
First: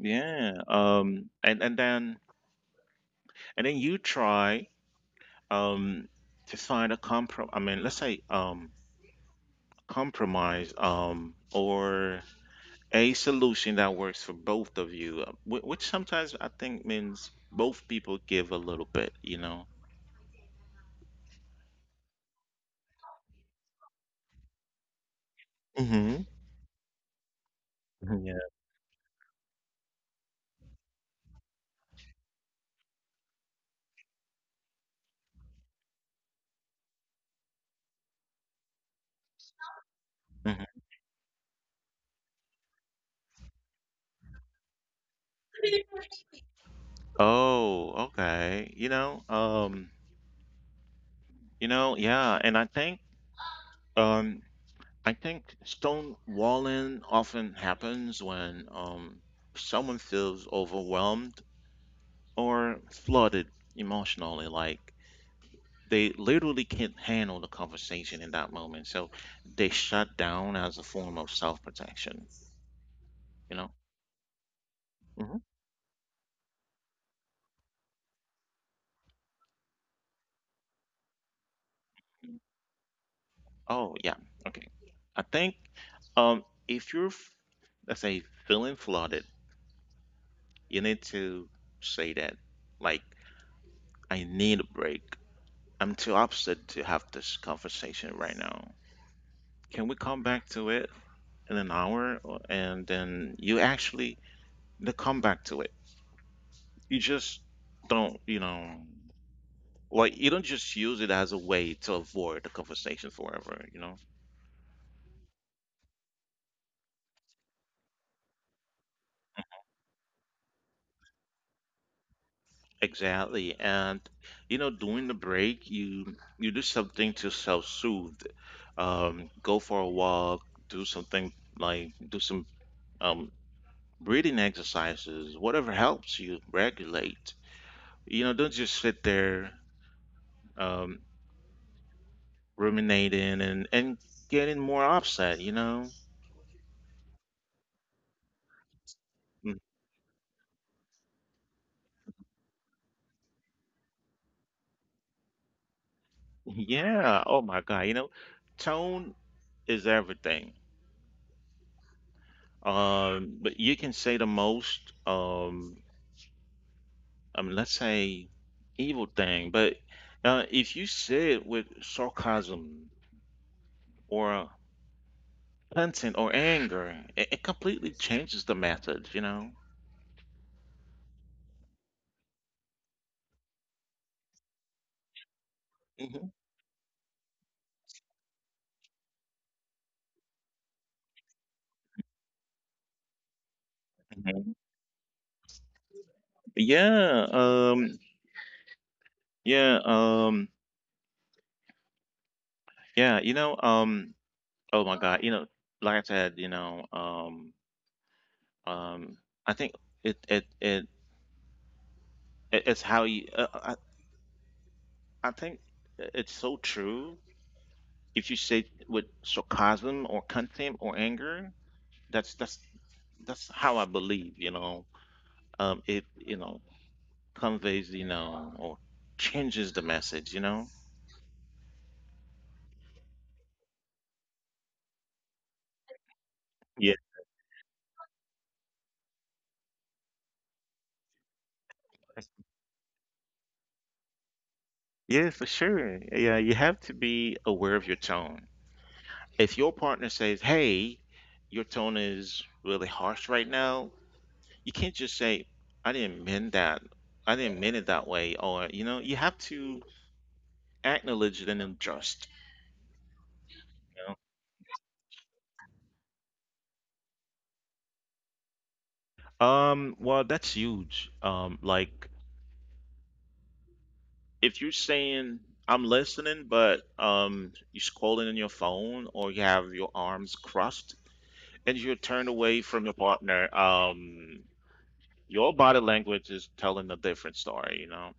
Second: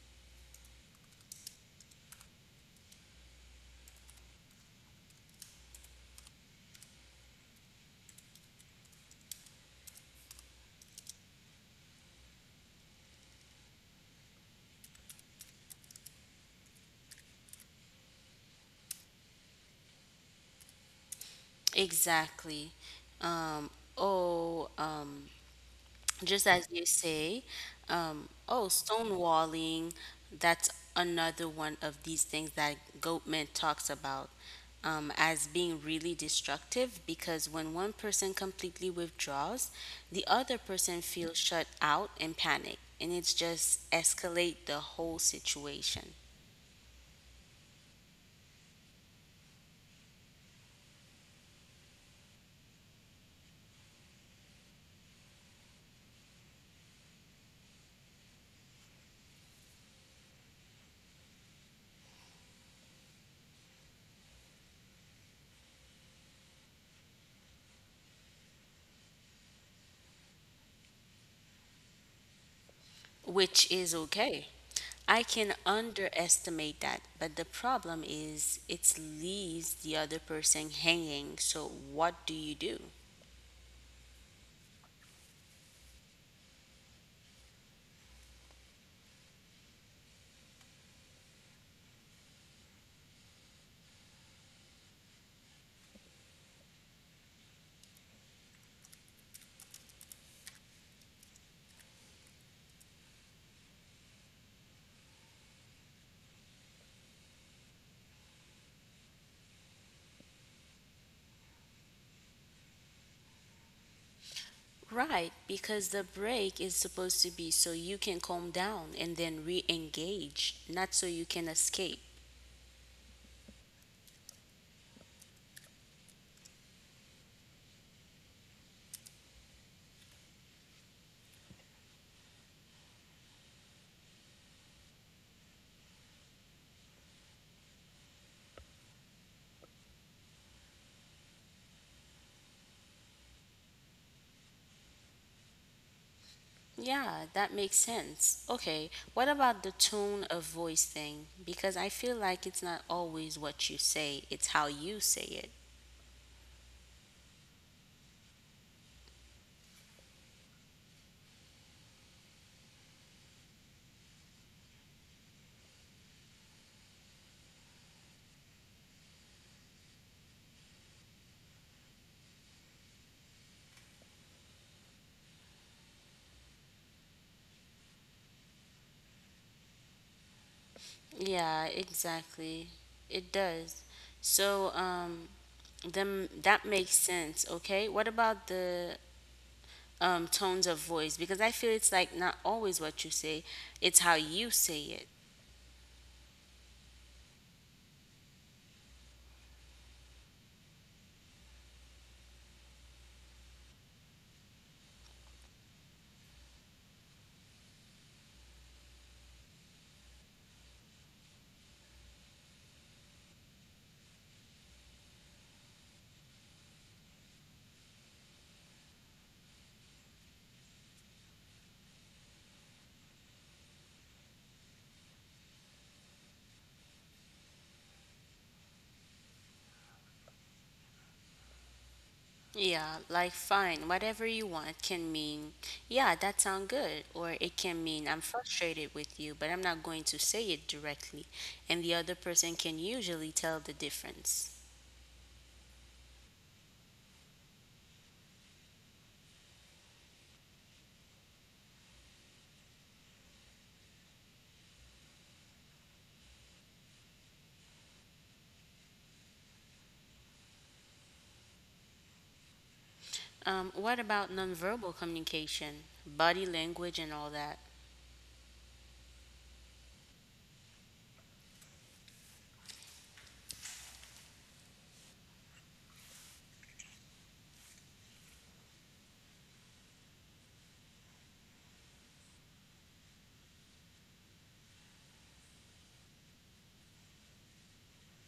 Yeah. And then you try um to find a comprom. I mean, let's say compromise or a solution that works for both of you, which sometimes I think means both people give a little bit. You know.
Exactly. Um, oh, um,
Mm-hmm.
just as you say, oh, stonewalling, that's another one of these things that Goatman talks about as being really destructive because when one person completely withdraws, the other
Yeah.
person feels shut out and panic, and it's just escalate the whole situation.
Oh, okay. You know, yeah, and um I think stonewalling often happens when someone feels overwhelmed or flooded emotionally, like they literally can't handle the conversation in that moment. So they shut down as a form of self-protection, you
Which
know?
is okay. I
Hmm.
can underestimate that, but the problem is it leaves the other person hanging. So, what do you do?
Oh, yeah. Okay. I think if you're let's say feeling flooded, you need to say that, like, I need a break. I'm too upset to have this conversation right now. Can we come back to it in an hour? Or— and then you actually they come back to it. You just don't, you know, like, you don't just use it as a way to avoid the conversation forever, you know?
Right, because the break is supposed to be so you can calm down and then re engage, not so you can escape.
Exactly. And, you know, during the break, you do something to self-soothe. Go for a walk, do something like do some um, breathing exercises, whatever helps you regulate. You know, don't just sit there um, ruminating and getting more upset, you know?
Yeah, that makes sense. Okay, what about
Mm,
the tone of voice thing? Because I feel like it's not always what you say, it's how you say it.
yeah. Oh my God. You know, tone is everything. But you can say the most, I mean, let's say evil thing, but if you say it with sarcasm or content or anger, it completely changes the method, you know?
Yeah, exactly. It does. So, then
Hmm.
that makes sense, okay? What about the tones of voice? Because I feel it's like not always what you say, it's how you say it.
Yeah, um, yeah, um, yeah, you know, oh my God, you know, like I said, you know, um, I think it it it it's how you I think it's so true. If you say with sarcasm or contempt or anger, that's that's how I believe, you know. It, you know, conveys, you know, or changes the message, you know.
Yeah, like fine, whatever you want can mean, yeah, that sound
Yeah.
good, or it can mean I'm frustrated with you, but I'm not going to say it directly, and the other person can usually tell the difference.
Yeah, for sure. Yeah, you have to be aware of your tone. If your partner says, "Hey, your tone is really harsh right now," you can't just say, "I didn't mean that. I didn't mean it that way," or you know, you have to acknowledge it and adjust.
What
You know?
about nonverbal communication, body language, and all that?
Well, that's huge. Like if you're saying, "I'm listening," but you're scrolling in your phone or you have your arms crossed and you're turned away from your partner, your body language is telling a different story. You know.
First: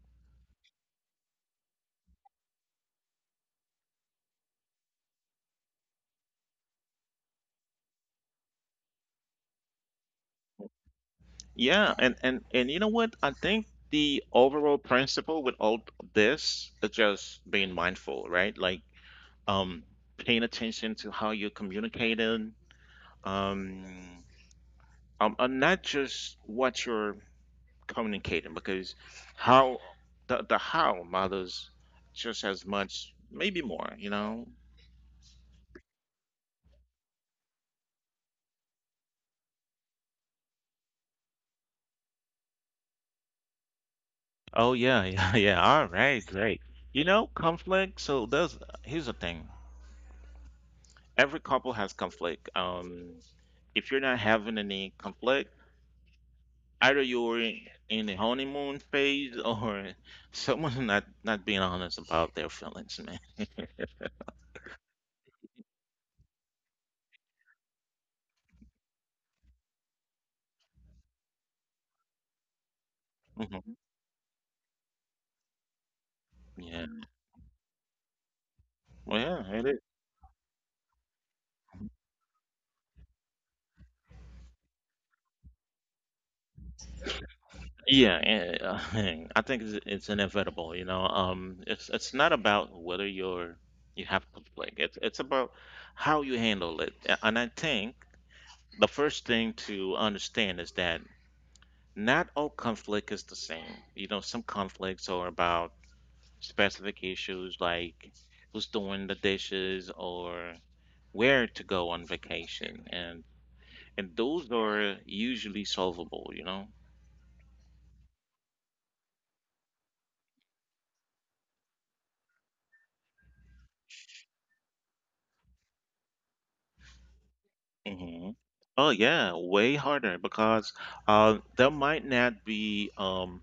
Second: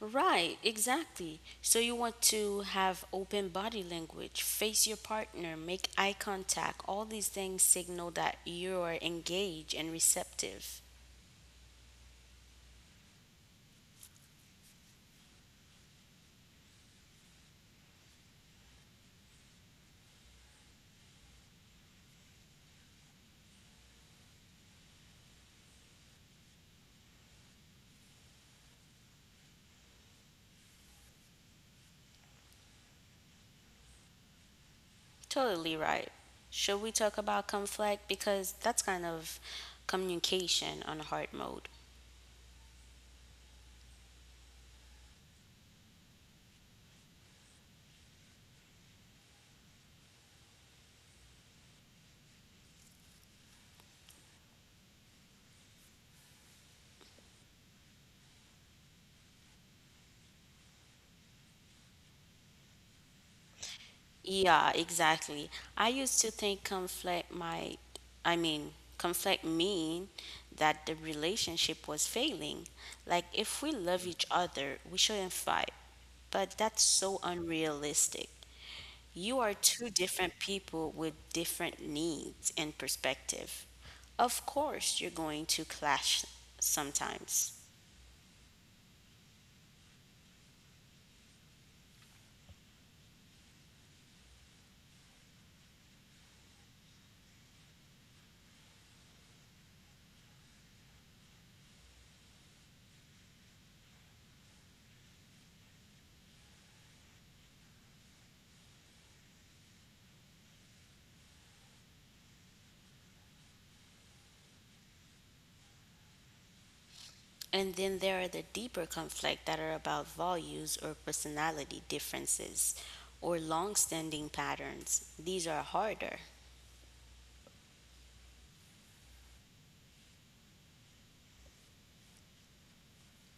Right, exactly. So you want to have open body language, face your partner, make eye contact. All these things signal that you're engaged and receptive.
Yeah, and you know what? I think the overall principle with all this is just being mindful, right? Like um paying attention to how you're communicating, um and not just what you're communicating, because how the how matters just as much, maybe more, you know?
Totally right. Should we talk about conflict? Because that's kind of communication on hard mode.
Oh yeah, yeah, yeah. All right, great. You know, conflict. So there's here's the thing. Every couple has conflict. If you're not having any conflict, either you're in the honeymoon phase or someone's not being honest about their feelings, man.
Yeah, exactly. I used to think conflict might, I mean, conflict mean that the relationship was failing. Like, if we love each other, we shouldn't fight. But
Yeah.
that's so unrealistic.
Well,
You are
yeah, it is.
two different people with different needs and perspective. Of course, you're going to clash sometimes.
Yeah, and, I think it's inevitable. You know, it's not about whether you're you have to play. It's about how you handle it. And I think the first thing to understand is that not all conflict is the same. You know, some conflicts are about specific issues like who's doing the dishes or where to go on vacation, and those are usually solvable. You know.
And then there are the deeper conflict that are about values or personality differences or long-standing patterns. These are harder.
Hmm. Oh yeah, way harder because there might not be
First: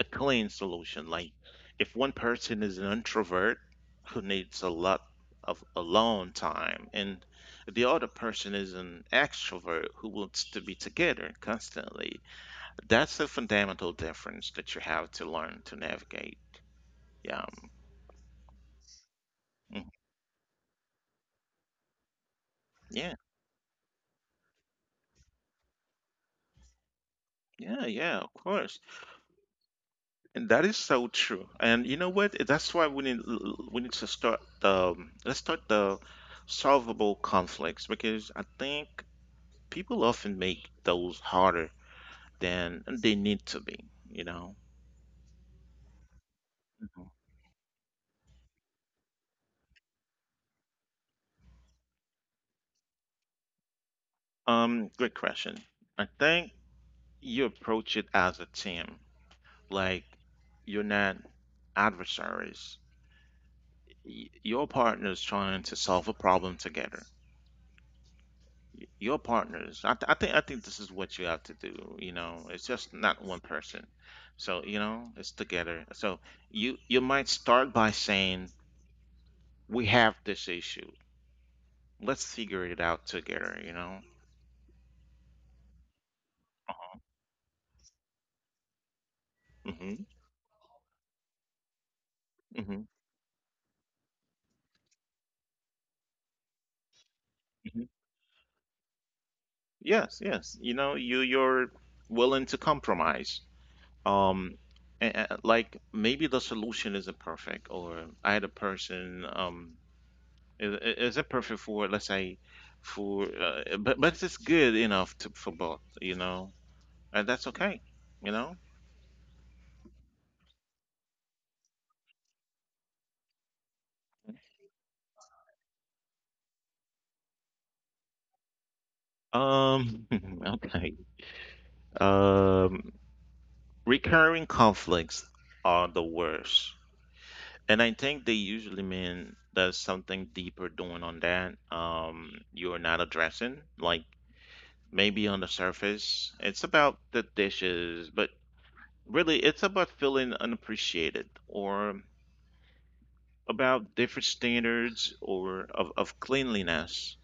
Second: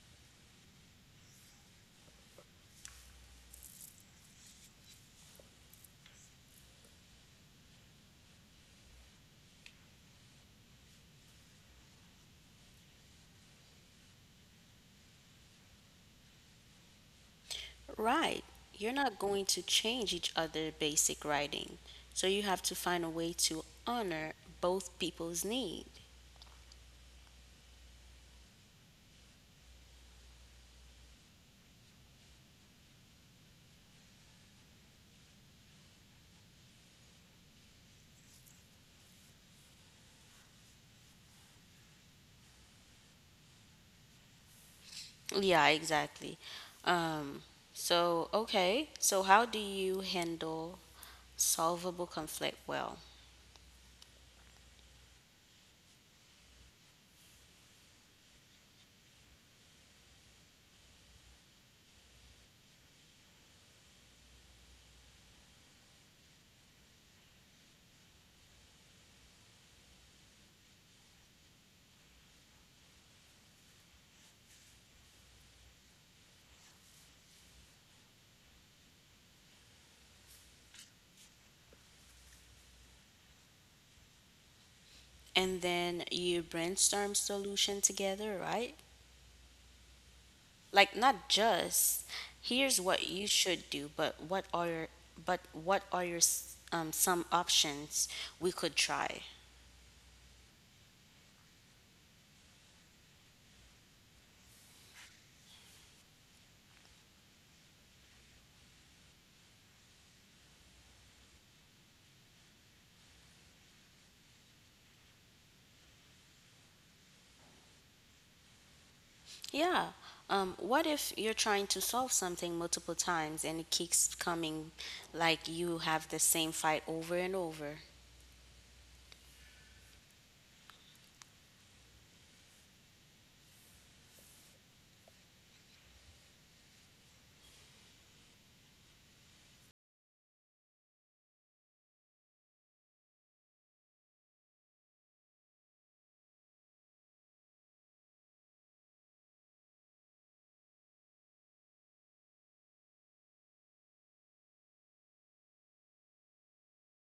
a clean solution. Like if one person is an introvert who needs a lot of alone time, and the other person is an extrovert who wants to be together constantly, that's a fundamental difference that you have to learn to navigate. Yeah,
Right. You're not going to
mhm.
change each other basic writing. So you have to
Yeah,
find a way to honor both people's needs.
yeah, yeah. Of course. And that is so true. And you know what? That's why we need to start the let's start the solvable conflicts because I think people often make those harder than they need to be, you know.
Yeah, exactly.
Mhm.
Um, so, okay. So, how do you handle solvable conflict well?
Great question. I think you approach it as a team. Like you're not adversaries. Your partner's trying to solve a problem together. Y- your partners. I think this is what you have to do. You know, it's just not one person. So you know, it's together. So you might start by saying we have this issue. Let's figure it out together. You know.
And then you brainstorm solution together, right?
Hmm.
Like not just
Hmm.
here's what you should do, but what are your some
Hmm.
options we could try?
Yes. Yes. You know, you're willing to compromise. Um. Like maybe the solution isn't perfect, or I had a person is it perfect for let's say for but it's good enough to, for both, you know, and that's okay, you know.
Yeah. What if you're trying to solve something multiple times and it keeps coming like you have the same fight over and over?
Um, okay. Um, Recurring conflicts are the worst, and I think they usually mean there's something deeper going on that you're not addressing. Like maybe on the surface, it's about the dishes, but really it's about feeling unappreciated or about different standards or of cleanliness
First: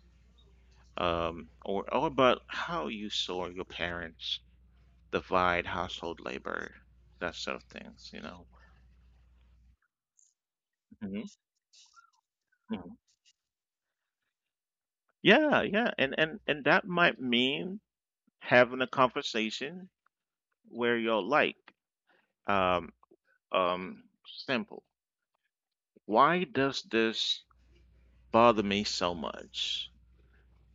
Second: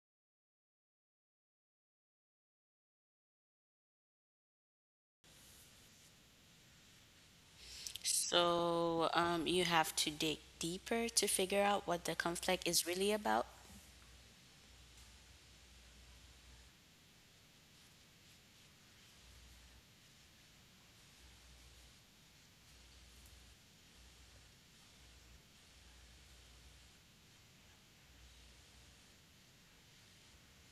or about how you saw your parents divide household labor, that sort of things, you know.
So you have to dig deeper
Mhm,
to figure out what the conflict is
mhm.
really about.
Yeah, yeah, and that might mean having a conversation where you're like, um, um, simple why does this bother me so much,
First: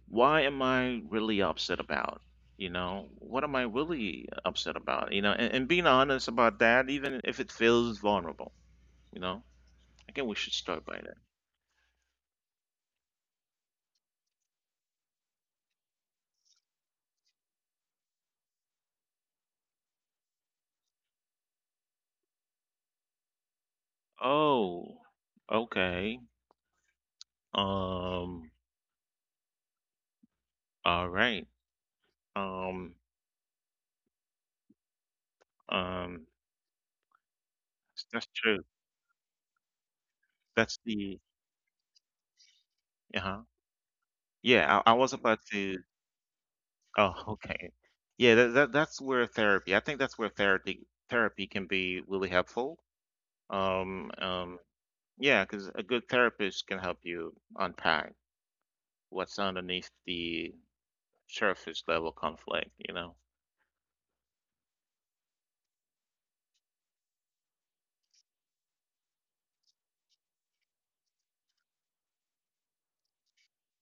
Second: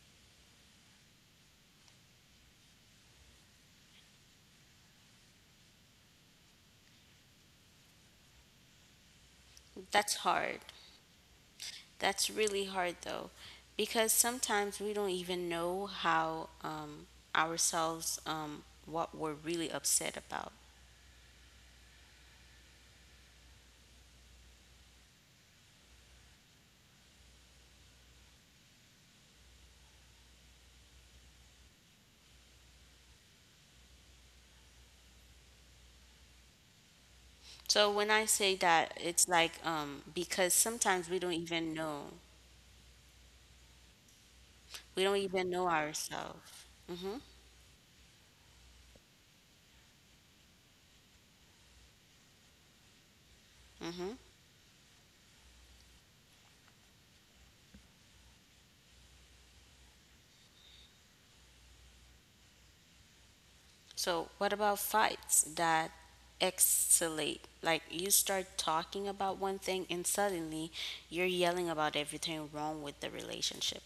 why am I really upset about? You know, what am I really upset about? You know, and being honest about that, even if it feels vulnerable, you know, I
That's
think we should
hard.
start by that.
That's really hard though, because sometimes we don't even know how ourselves what we're really upset about.
Oh, okay. Um, all right. Um, um,
So when
that's
I say
true.
that, it's like because
That's
sometimes
the,
we don't even know.
uh-huh. Yeah, I
We
was
don't
about
even know
to,
ourselves.
oh,
Mm-hmm.
okay. Yeah, that's where therapy. I think that's where therapy can be really helpful.
Mm-hmm.
Um, um, Yeah, because a good therapist can help you unpack what's underneath the surface level conflict, you know?
So, what about fights that escalate? Like, you start talking about one thing and suddenly you're yelling about everything wrong with the relationship.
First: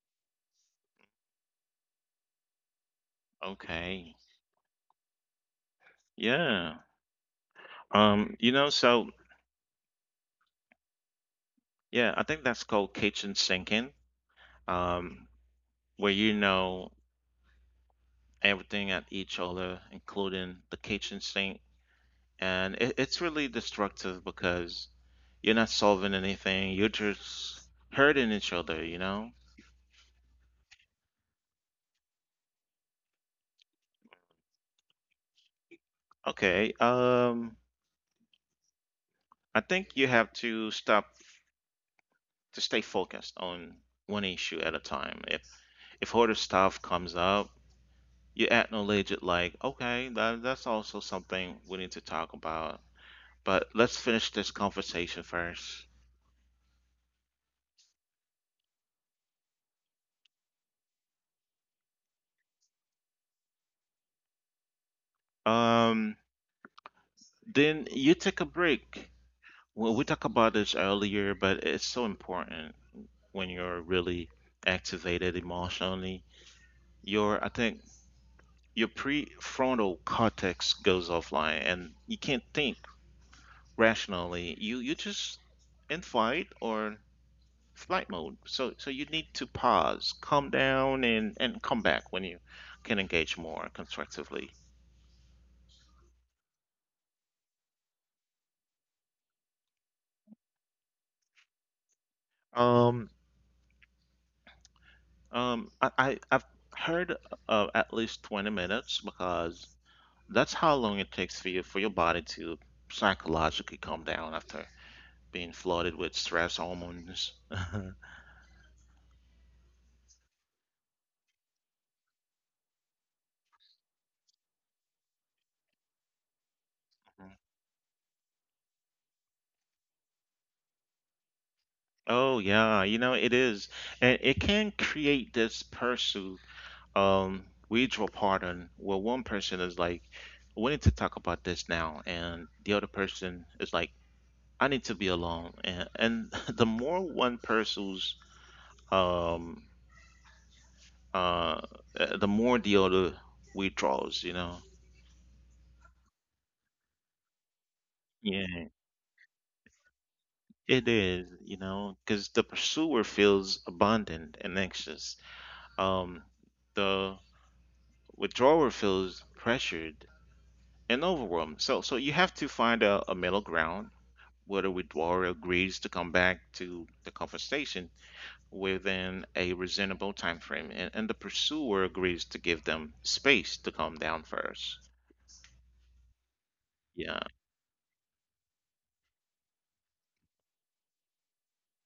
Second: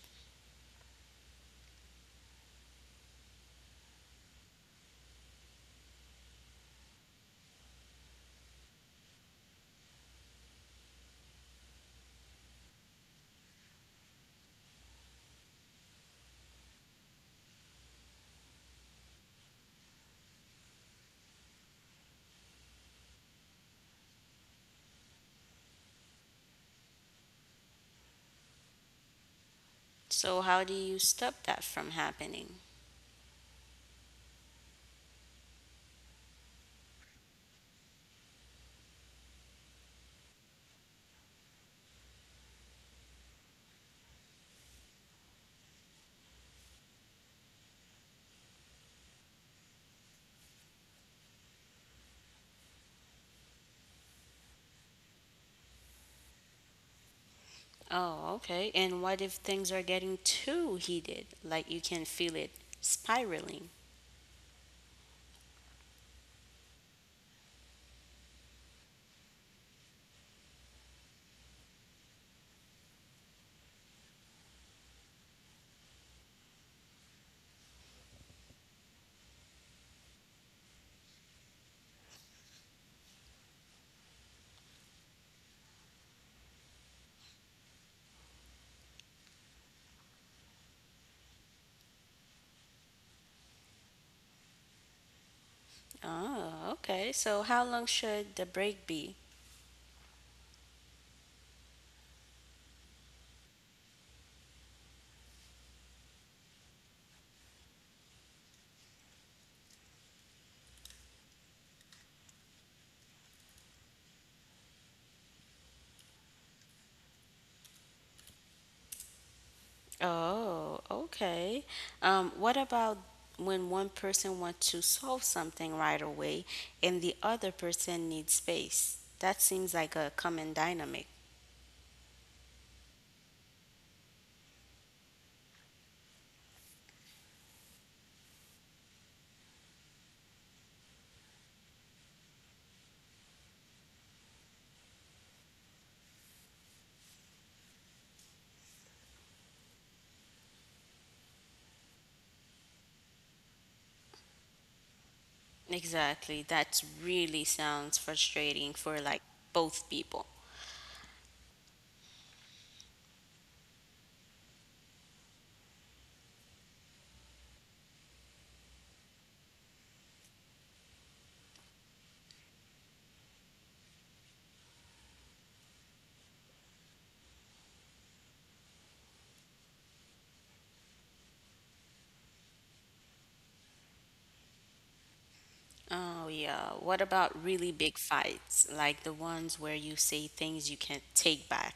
Okay. Yeah. You know, so yeah, I think that's called kitchen sinking, um, where you know everything at each other, including the kitchen sink. And it's really destructive because you're not solving anything, you're just hurting each other, you know?
So, how do you stop that from happening?
Okay. I think you have to stop to stay focused on one issue at a time. If other stuff comes up, you acknowledge it like, okay, that's also something we need to talk about. But let's finish this conversation first.
Oh, okay. And what if things are getting too heated? Like, you can feel it spiraling.
Um, then you take a break. Well, we talked about this earlier, but it's so important when you're really activated emotionally. Your I think your prefrontal cortex goes offline and you can't think rationally. You just in flight or flight mode. So so you need to pause, calm down, and come back when you can engage more constructively.
Oh, okay. So, how long should the break be?
Um I've heard of at least 20 minutes because that's how long it takes for you for your body to psychologically calm down after being flooded with stress hormones.
Oh, okay. What about when one person wants to solve something right away and the other person needs space? That seems like a common dynamic.
Oh yeah, you know it is. And it can create this pursuit we draw pardon where one person is like, we need to talk about this now, and the other person is like, I need to be alone, and the more one person's um uh the more the other withdraws, you know.
Exactly. That really sounds frustrating
Yeah,
for like both people.
it is, you know, because the pursuer feels abandoned and anxious, um the withdrawer feels pressured and overwhelmed, so so you have to find a middle ground, whether withdrawal agrees to come back to the conversation within a reasonable time frame and the pursuer agrees to give them space to calm down first.
Oh, yeah. What
Yeah.
about really big fights, like the ones where you say things you can't take back?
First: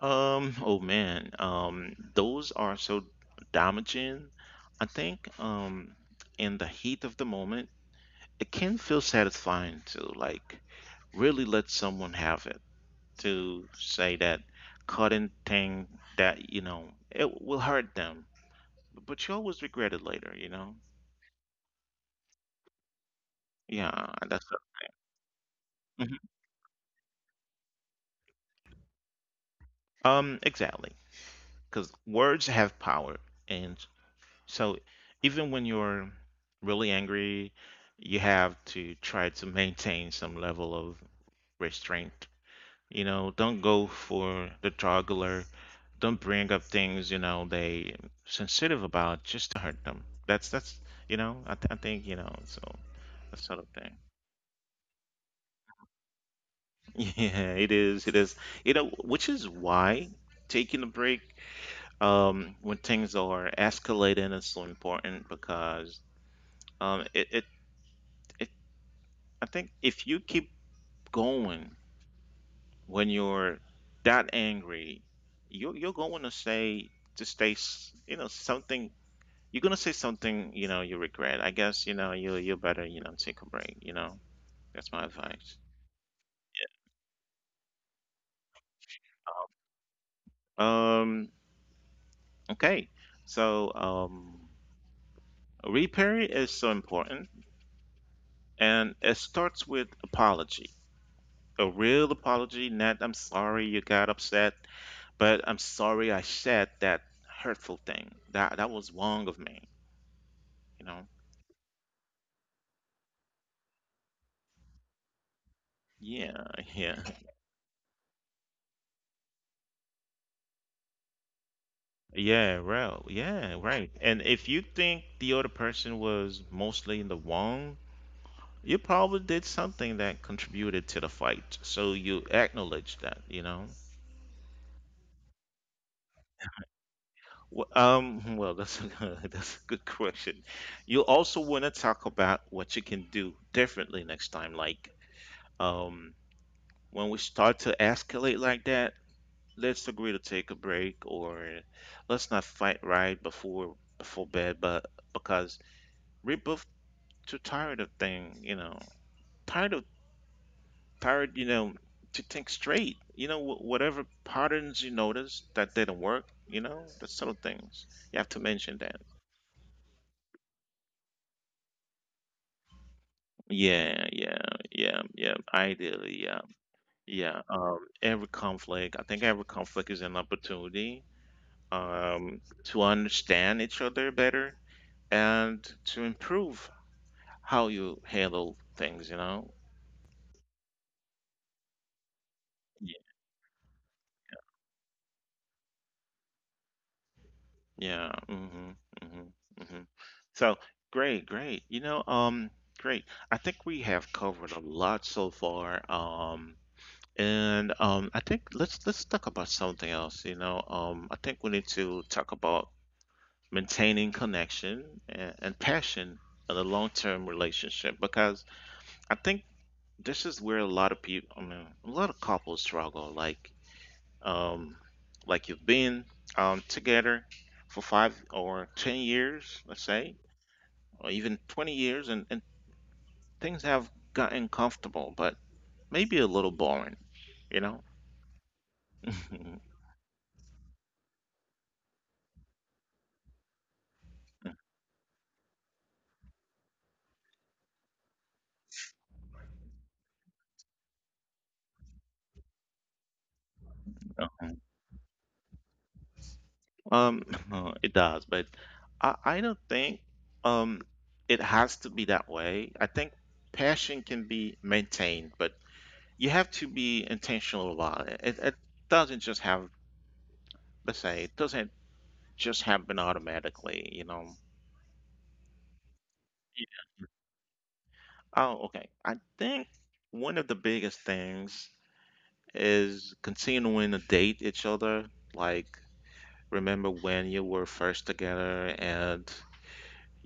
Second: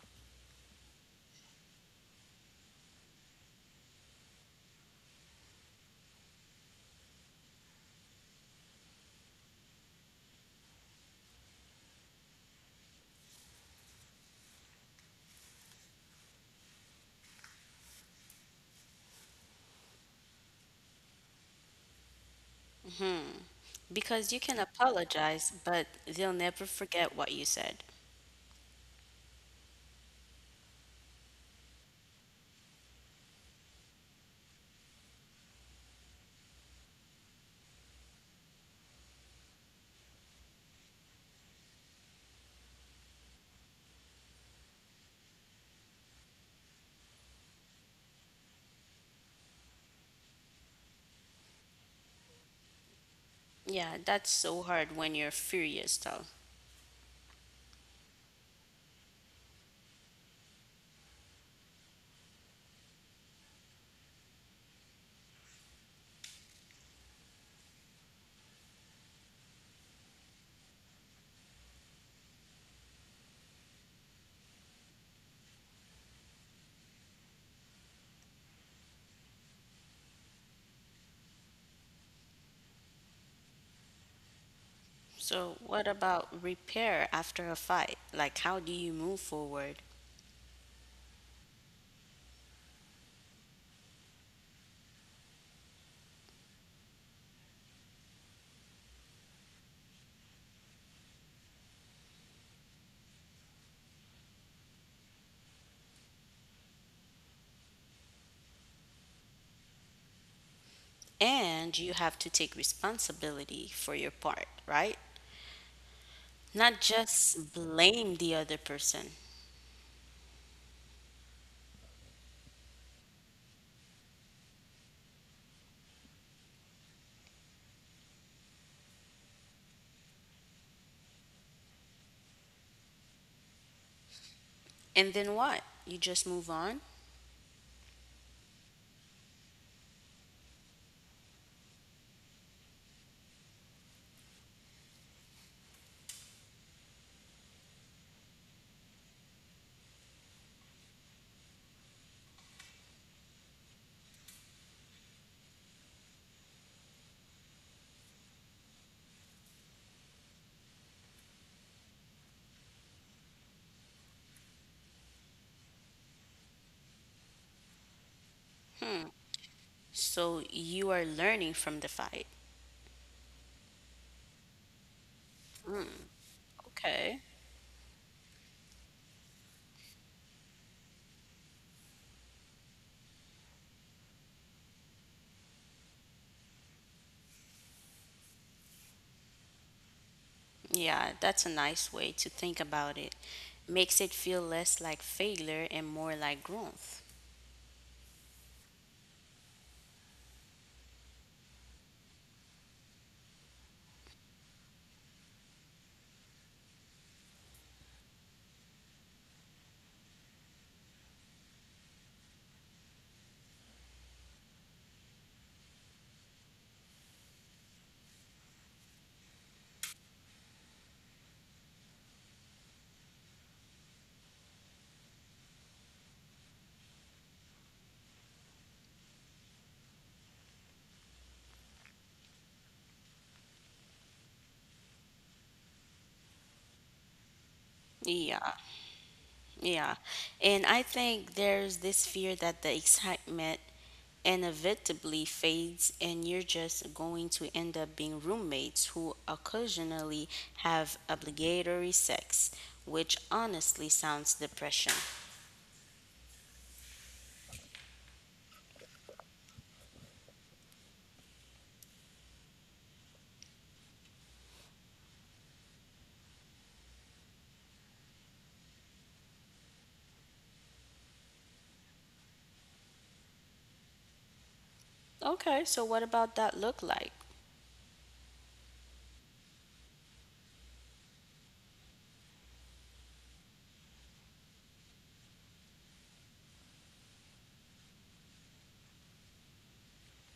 Oh man, those are so damaging. I think in the heat of the moment, it can feel satisfying to like really let someone have it, to say that cutting thing that you know it will hurt them. But you always regret it later, you know? Yeah,
Because you
that's
can apologize, but
Mhm.
they'll never forget what you said.
Exactly. Because words have power. And so even when you're really angry, you have to try to maintain some level of restraint. You know, don't go for the jugular. Don't bring up things, you know, they sensitive about just to hurt them. That's you know, I think, you know, so that sort of
Yeah,
thing.
that's so hard when you're furious, though.
Yeah, it is. It is. You know, which is why taking a break when things are escalating is so important because um, it, it, it, I think if you keep going when you're that angry, you're going to say, you know, something, you're going to say something, you know, you regret. I guess, you know, you better, you know, take a break, you know, that's my
So,
advice.
what about repair after a fight? Like, how do you move forward?
Um, okay. So, repair is so important, and it starts with apology. A real apology, not I'm sorry you got upset, but I'm sorry I said that hurtful thing. That was wrong of me, you know?
And you have to take responsibility for your part, right?
Yeah,
Not
yeah.
just blame the other person.
Yeah, real. Yeah, right. And if you think the other person was mostly in the wrong, you probably did something that contributed to the fight. So you acknowledge that, you know?
And then what? You just move on?
Well, well, that's a good, that's a good question. You also want to talk about what you can do differently next time. Like, um, when we start to escalate like that, let's agree to take a break, or let's not fight right before bed. But because we're both too tired of thing, you know, tired of you know, to think straight. You know, whatever patterns you notice that didn't work, you know, the subtle things. You have to mention that.
So, you are learning from the fight.
Yeah, yeah, yeah, yeah. Ideally, yeah,
Okay.
yeah. Every conflict, I think every conflict is an opportunity to understand each other better and to improve how you handle things, you know?
Yeah, that's a nice way to think about
Y-
it. Makes it feel less like failure and more like growth.
Yeah. Mm-hmm. Mm-hmm. Mm-hmm. So great. You know, great. I think we have covered a lot so far. And I think let's talk about something else. You know, I think we need to talk about maintaining connection and passion in a long-term relationship, because I think this is where a lot of people, I mean, a lot of couples struggle. Um, like you've been together for 5 or 10 years, let's say, or even 20 years, and things have gotten comfortable, but maybe a little boring, you know.
Yeah. Yeah. And I think there's this fear that the excitement inevitably fades and you're just going to end up being roommates who occasionally have obligatory sex, which honestly sounds depression.
Um, it does, but I don't think um it has to be that way. I think passion can be maintained, but you have to be intentional about it. It doesn't just have, let's say, it doesn't just happen automatically, you know.
Okay, so what about that look
Yeah.
like?
Oh, okay. I think one of the biggest things is continuing to date each other. Like, remember when you were first together and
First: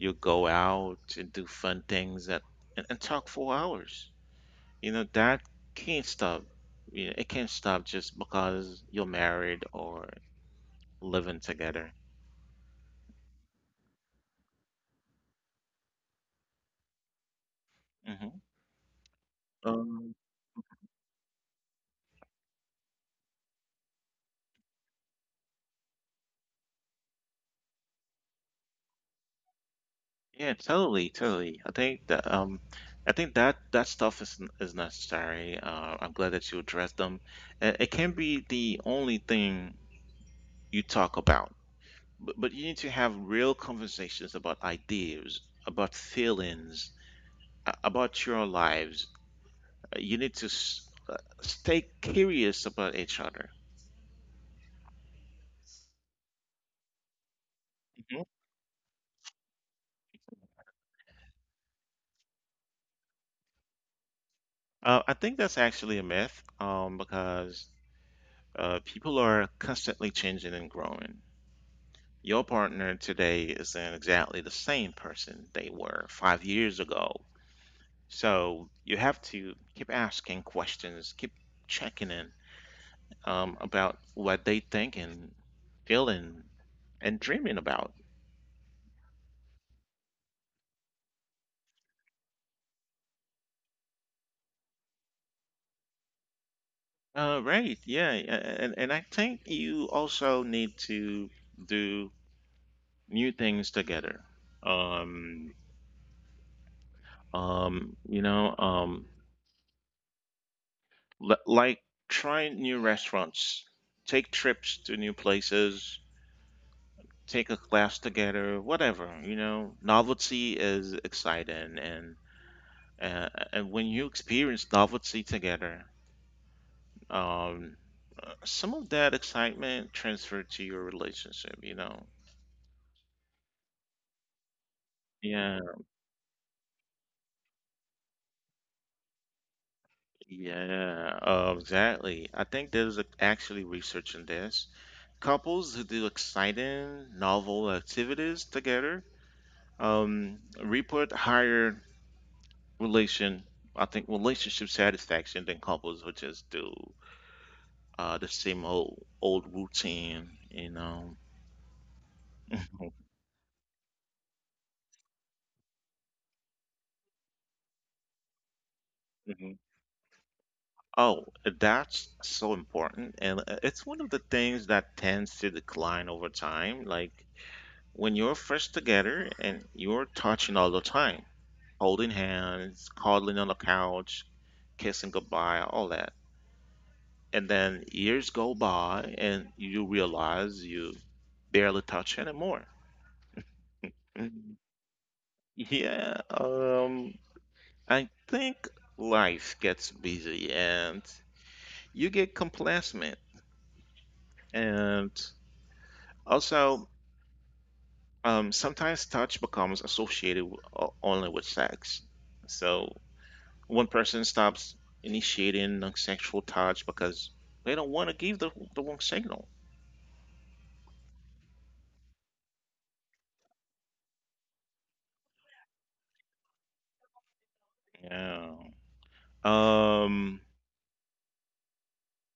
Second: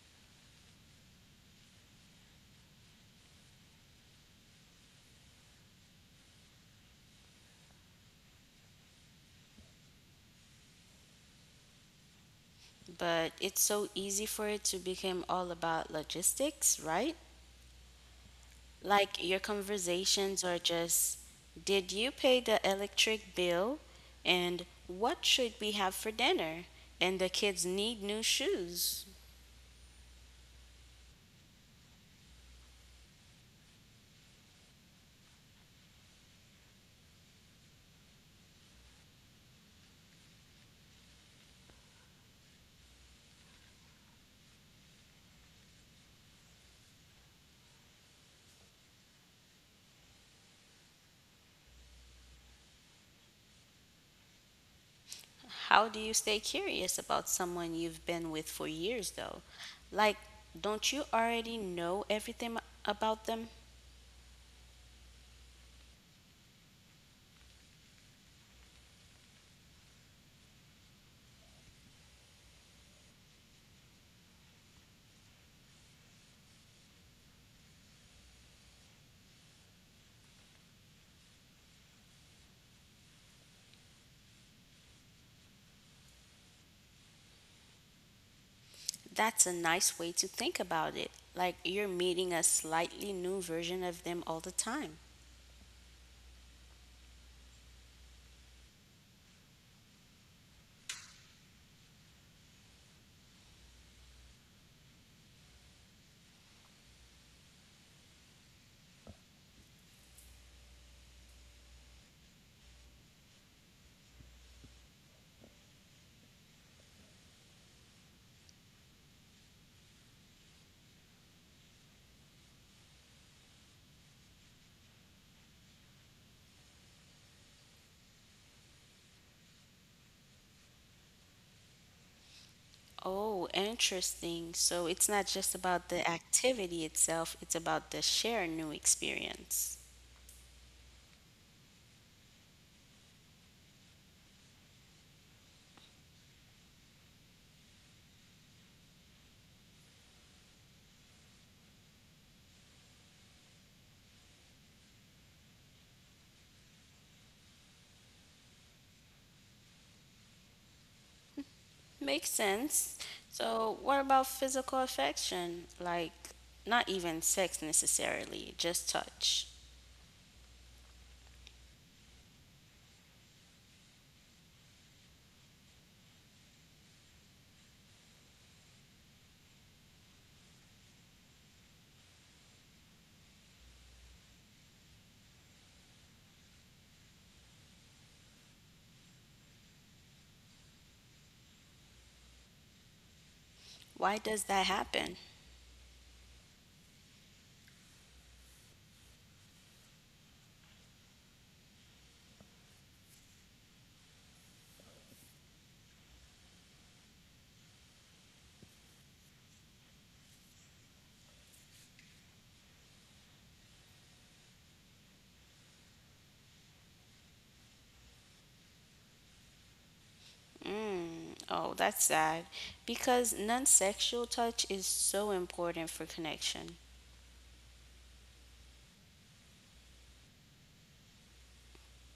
you go out and do fun things that and talk for hours. You know, that can't stop. You know, it can't stop just because you're married or living together.
But it's so easy for it to become all about logistics, right?
Hmm.
Like your
Um,
conversations are just did you pay the electric bill and what should we have for dinner and the kids need new shoes.
yeah, totally, totally. I think that that stuff is necessary. I'm glad that you addressed them. It can be the only thing you talk about, but you need to have real conversations about ideas, about feelings, about your lives. You need to stay curious about each other.
How do you stay curious about someone
Mhm.
you've been with for years though, like don't you already know everything about them?
I think that's actually a myth, because people are constantly changing and growing. Your partner today isn't exactly the same person they were 5 years ago. So you have to keep asking questions, keep checking in about what they think and feeling and dreaming about.
That's a nice way to think about it, like you're meeting a slightly new version of them all the time.
Right. Yeah. And, and I think you also need to do new things together. Um, um, you know, um, like try new restaurants, take trips to new places, take a class together, whatever, you know, novelty is exciting. And when you experience novelty together, um, some of that excitement transferred to your relationship, you know.
Oh, interesting. So it's not
Yeah.
just about the activity itself, it's about the shared new experience.
Yeah, exactly. I think there's actually research in this. Couples who do exciting, novel activities together report higher relation, I think, relationship satisfaction than couples who just do the same old routine, you know.
Makes
Mhm,
sense. So, what about physical affection? Like, not even sex necessarily, just
mhm.
touch.
Oh, that's so important, and it's one of the things that tends to decline over time. Like when you're first together and you're touching all the time, holding hands, cuddling on the couch, kissing goodbye, all that. And then years go by and you realize you barely touch anymore.
Why
Mhm.
does that happen?
Yeah, I think life gets busy and you get complacent. And also, sometimes touch becomes associated only with sex. So one person stops initiating like, sexual touch because they don't want to give the wrong signal.
Mm, oh, that's sad. Because non sexual touch is so important for connection.
Yeah. Um,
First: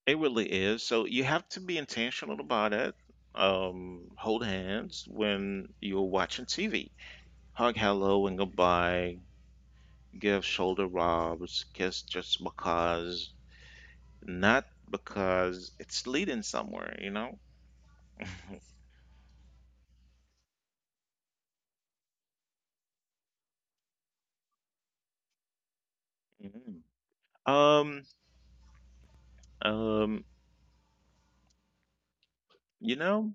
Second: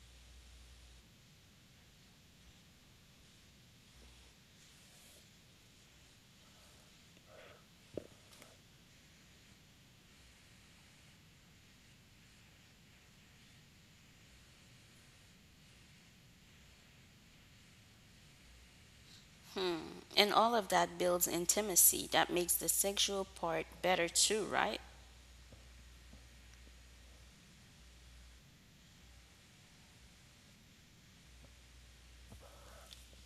it really is. So you have to be intentional about it. Hold hands when you're watching TV. Hug hello and goodbye. Give shoulder rubs. Kiss just because. Not because it's leading somewhere, you know?
And all of that builds intimacy. That makes the sexual part better too, right?
Mhm. Um, um, you know,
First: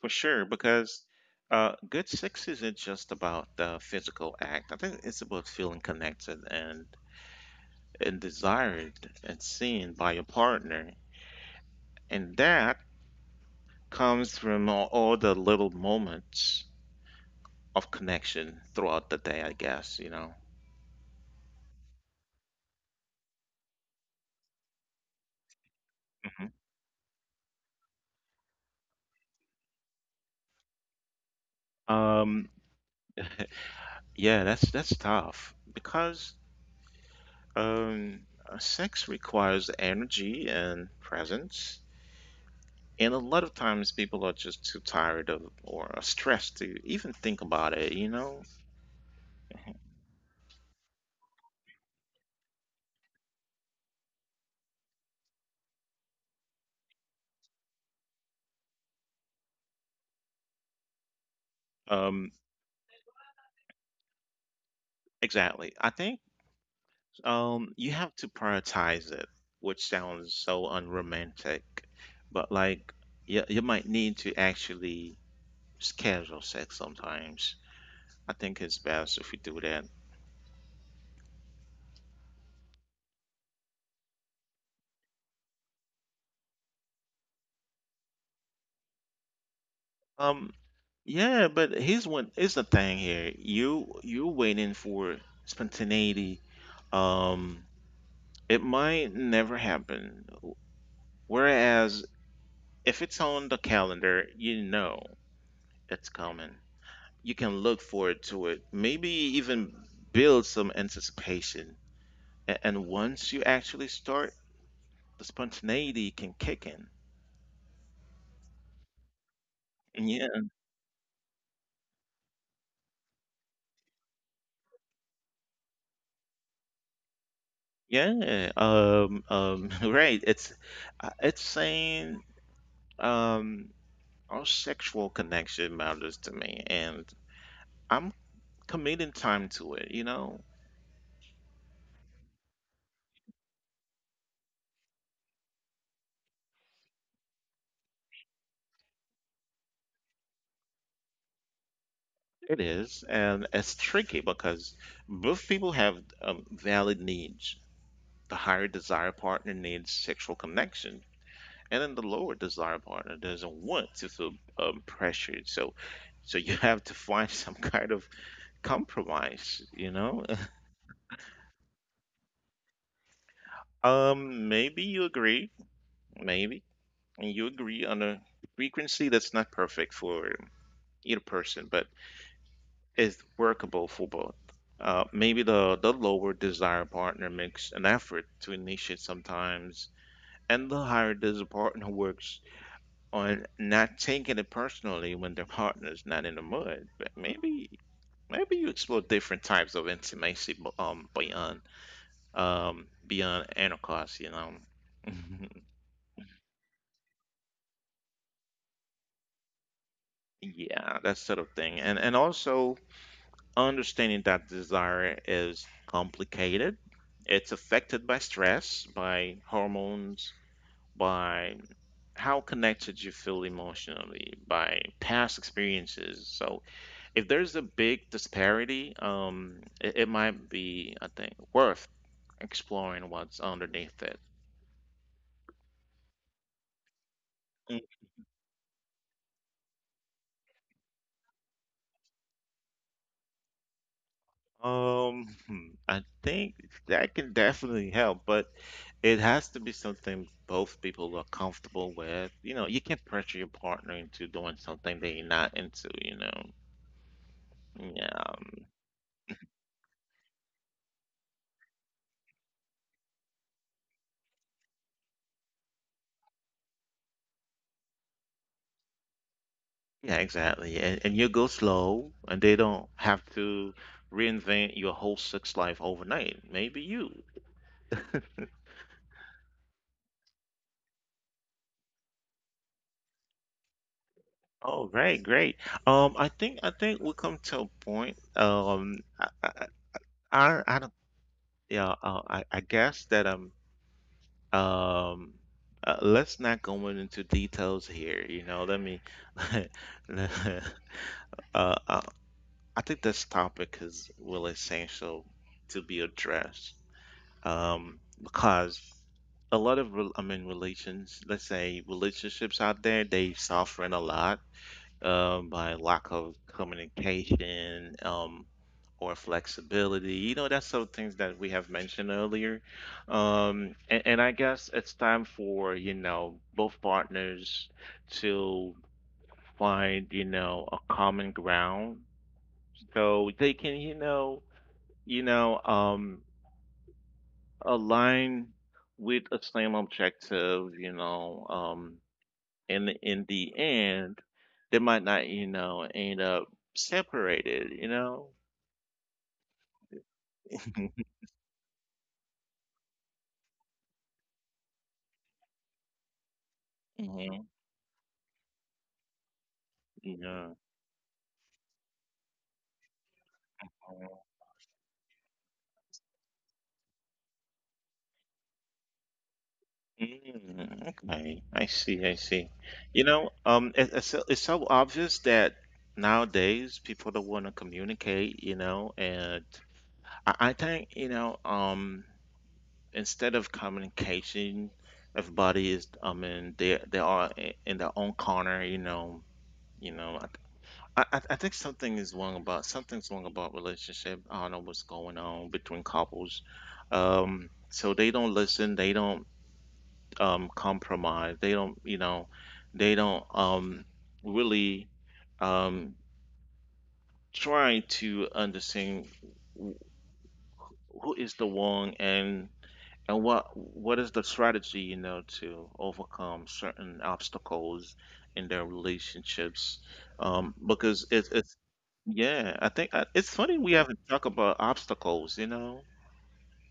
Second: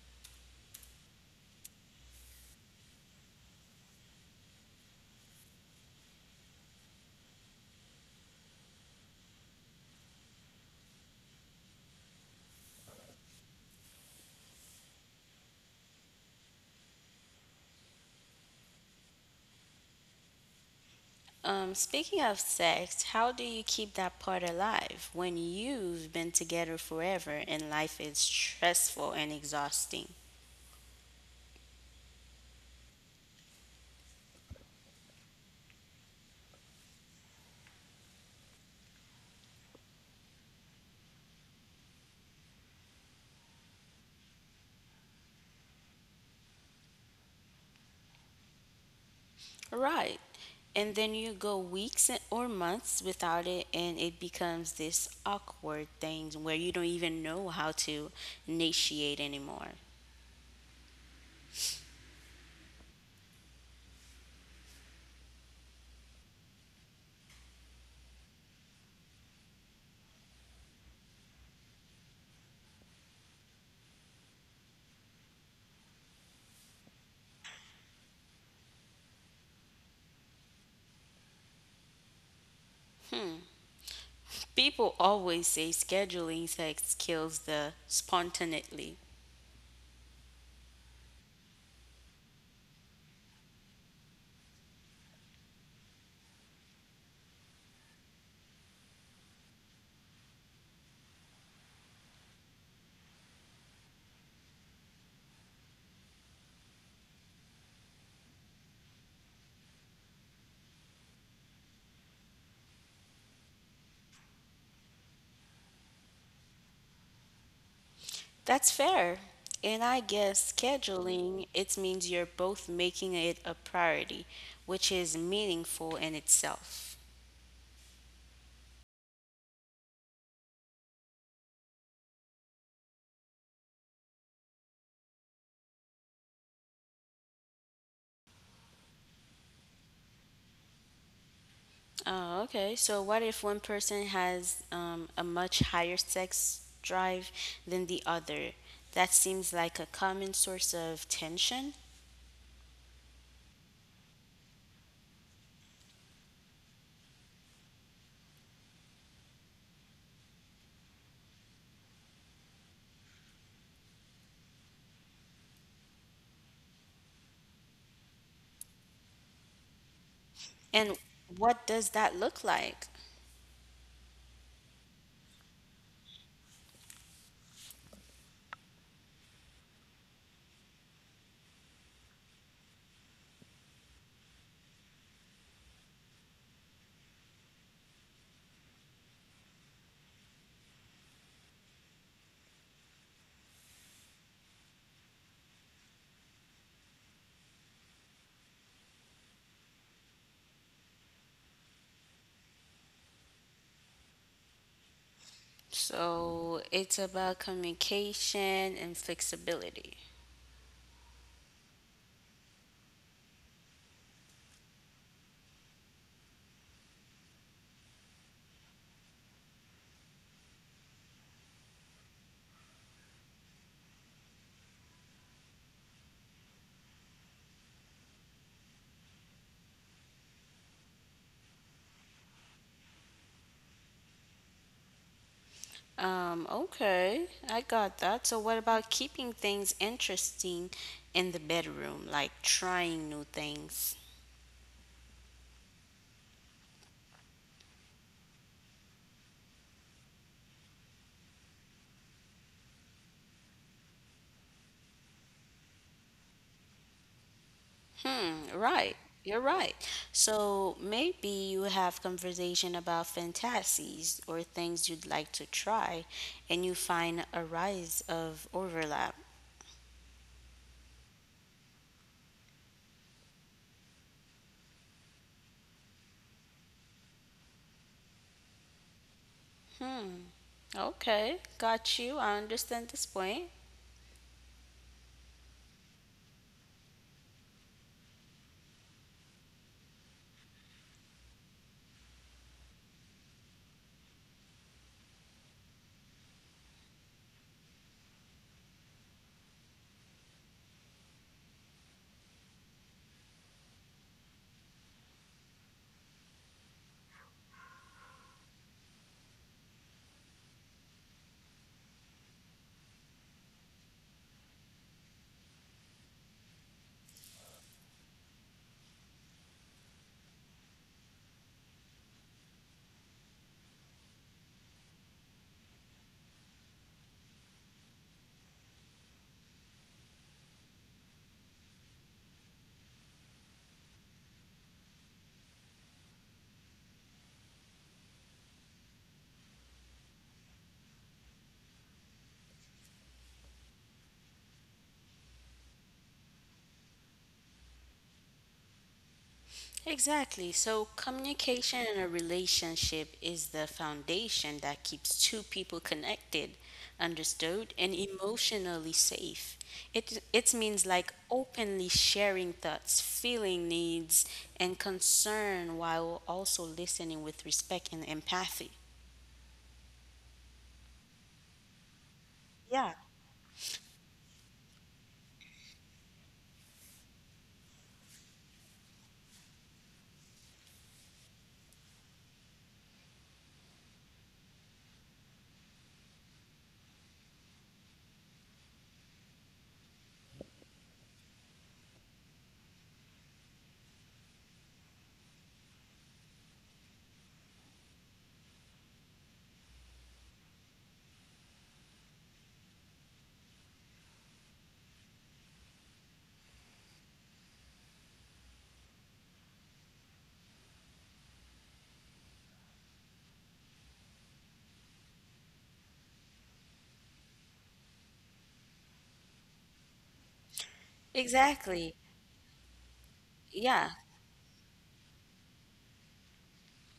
For sure, because good sex isn't just about the physical act. I think it's about feeling connected and desired and seen by your partner, and that comes from all the little moments of connection throughout the day, I guess, you know.
Speaking of sex, how do you keep that part alive when you've been
Mhm.
together forever and life is stressful and exhausting?
Um, yeah, that's tough because um, sex requires energy and presence. And a lot of times people are just too tired of or are stressed to even think about it, you know?
Right. And then you go weeks or months without it, and it becomes this awkward thing where you don't even know how to initiate anymore.
Um, exactly. I think you have to prioritize it, which sounds so unromantic, but like you might need to actually schedule sex sometimes. I think it's best if you do that.
People always say scheduling sex kills the spontaneity.
Um, yeah, but here's what is the thing here. You're waiting for spontaneity. Um, it might never happen. Whereas if it's on the calendar, you know it's coming. You can look forward to it, maybe even build some anticipation. And once you actually start, the spontaneity can kick in.
That's fair. And I
Yeah,
guess scheduling, it means you're both making it a priority, which is meaningful in itself.
yeah. Right. It's saying um our sexual connection matters to me, and I'm committing time to it, you know?
Oh, okay. So what if one person has a much higher sex drive than the other? That seems like a common source of tension.
It is, and it's tricky because both people have valid needs. The higher desire partner needs sexual connection, and then the lower desire partner doesn't want to feel pressured. So you have to find some kind of compromise, you know?
And what does that look like?
Maybe you agree, maybe, and you agree on a frequency that's not perfect for either person, but is workable for both. Maybe the lower desired partner makes an effort to initiate sometimes, and the higher desired partner works on not taking it personally when their partner's not in the mood. But maybe you explore different types of intimacy beyond intercourse, you know.
So it's about communication and flexibility.
Yeah, that sort of thing, and also understanding that desire is complicated. It's affected by stress, by hormones, by how connected you feel emotionally, by past experiences. So, if there's a big disparity, it might be, I think, worth exploring what's underneath it.
Okay, I got that. So what about keeping things interesting in the bedroom, like trying new things?
Hmm, I think that can definitely help, but it has to be something both people are comfortable with. You know, you can't pressure your partner into doing something they're not into, you know. Yeah,
Hmm, right. You're right. So maybe you have conversation about fantasies or things you'd like to try and you find a rise of overlap.
yeah, exactly. And you go slow, and they don't have to reinvent your whole sex life overnight. Maybe you.
Okay, got you. I understand this point.
Oh, right, great. I think we'll come to a point. I don't. Yeah, I guess that Um, let's not go into details here. You know, let me. uh, I, I think this topic is really essential to be addressed. Because a lot of, I mean, relations, let's say relationships out there, they suffering a lot by lack of communication or flexibility. You know, that's some things that we have mentioned earlier. And I guess it's time for, you know, both partners to find, you know, a common ground so they can, you know, align with a same objective, you know, and in the end, they might not, you know, end up separated, you know?
Exactly. So, communication in a relationship is the foundation that keeps two people connected,
Hmm.
understood, and emotionally safe. It
Yeah.
means like openly sharing thoughts, feeling needs, and concern while also listening with respect and empathy.
Mm, okay, I see, I see. You know, it's so obvious that nowadays people don't want to communicate, you know, and I think, you know, instead of communication, everybody is, I mean, they are in their own corner, you know, I think something's wrong about relationship. I don't know what's going on between couples. So they don't listen. They don't compromise. They don't, you know, they don't really um, try to understand wh- who is the one. And what is the strategy, you know, to overcome certain obstacles in their relationships? Because it's
Exactly.
yeah, I think I, it's funny
Yeah.
we haven't talked about obstacles, you know.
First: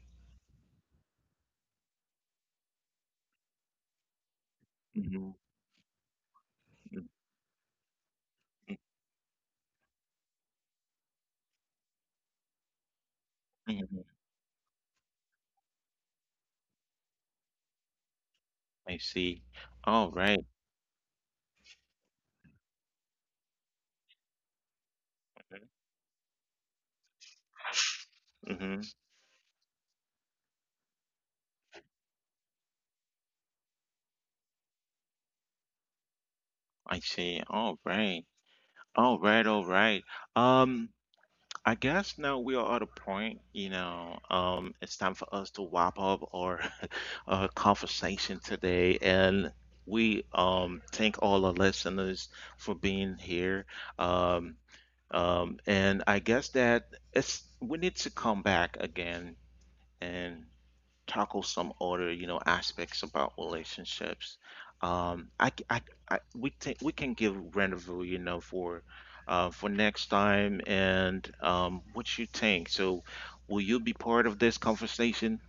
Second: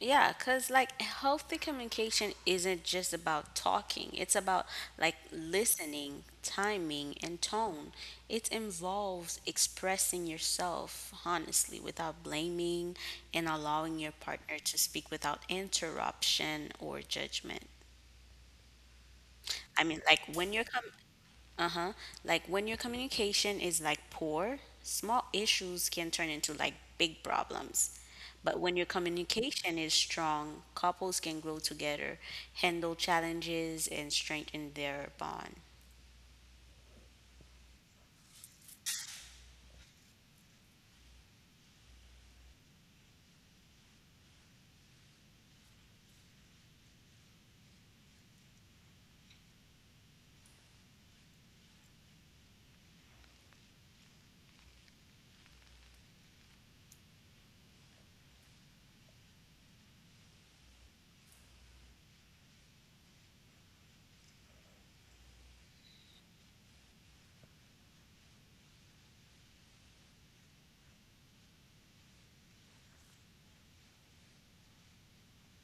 Yeah, because like healthy communication isn't just about talking, it's about like
Hmm.
listening, timing, and tone. It involves expressing yourself honestly without blaming and allowing your
Hmm.
partner to speak without interruption or judgment.
I see.
I mean, like
All
when
right.
you're com- uh-huh. Like when your communication is like poor, small issues can turn into like big problems. But when your
Mm-hmm.
communication is strong, couples can grow together, handle challenges, and strengthen their bond.
I see. All right. All right. All right. Um, I guess now we are at a point, you know, it's time for us to wrap up our, our conversation today. And we thank all our listeners for being here. Um, and I guess that it's we need to come back again and tackle some other, you know, aspects about relationships. I, c- I- we think we can give rendezvous, you know, for next time. And what you think? So, will you be part of this conversation?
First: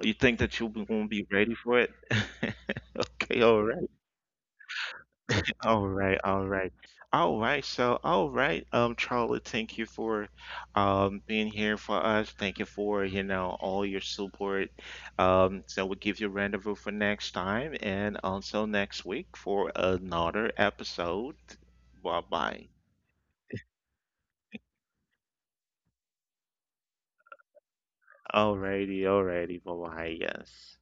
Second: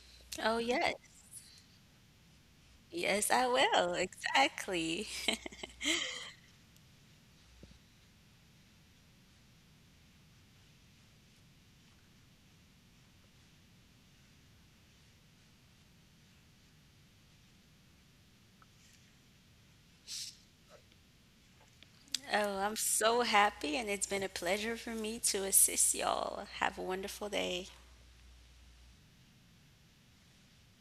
You think
Oh,
that you
yes.
won't be ready for it?
Yes,
Okay,
I
all right.
will. Exactly.
All right, all right. All right, so all right, Charlie, thank you for being here for us. Thank you for, you know, all your support. Um, so we'll give you a rendezvous for next time and also next week for another episode. Bye
Oh,
bye.
I'm so happy, and it's been a pleasure for me to assist y'all. Have a wonderful day.
Alrighty, alrighty, bye bye, yes.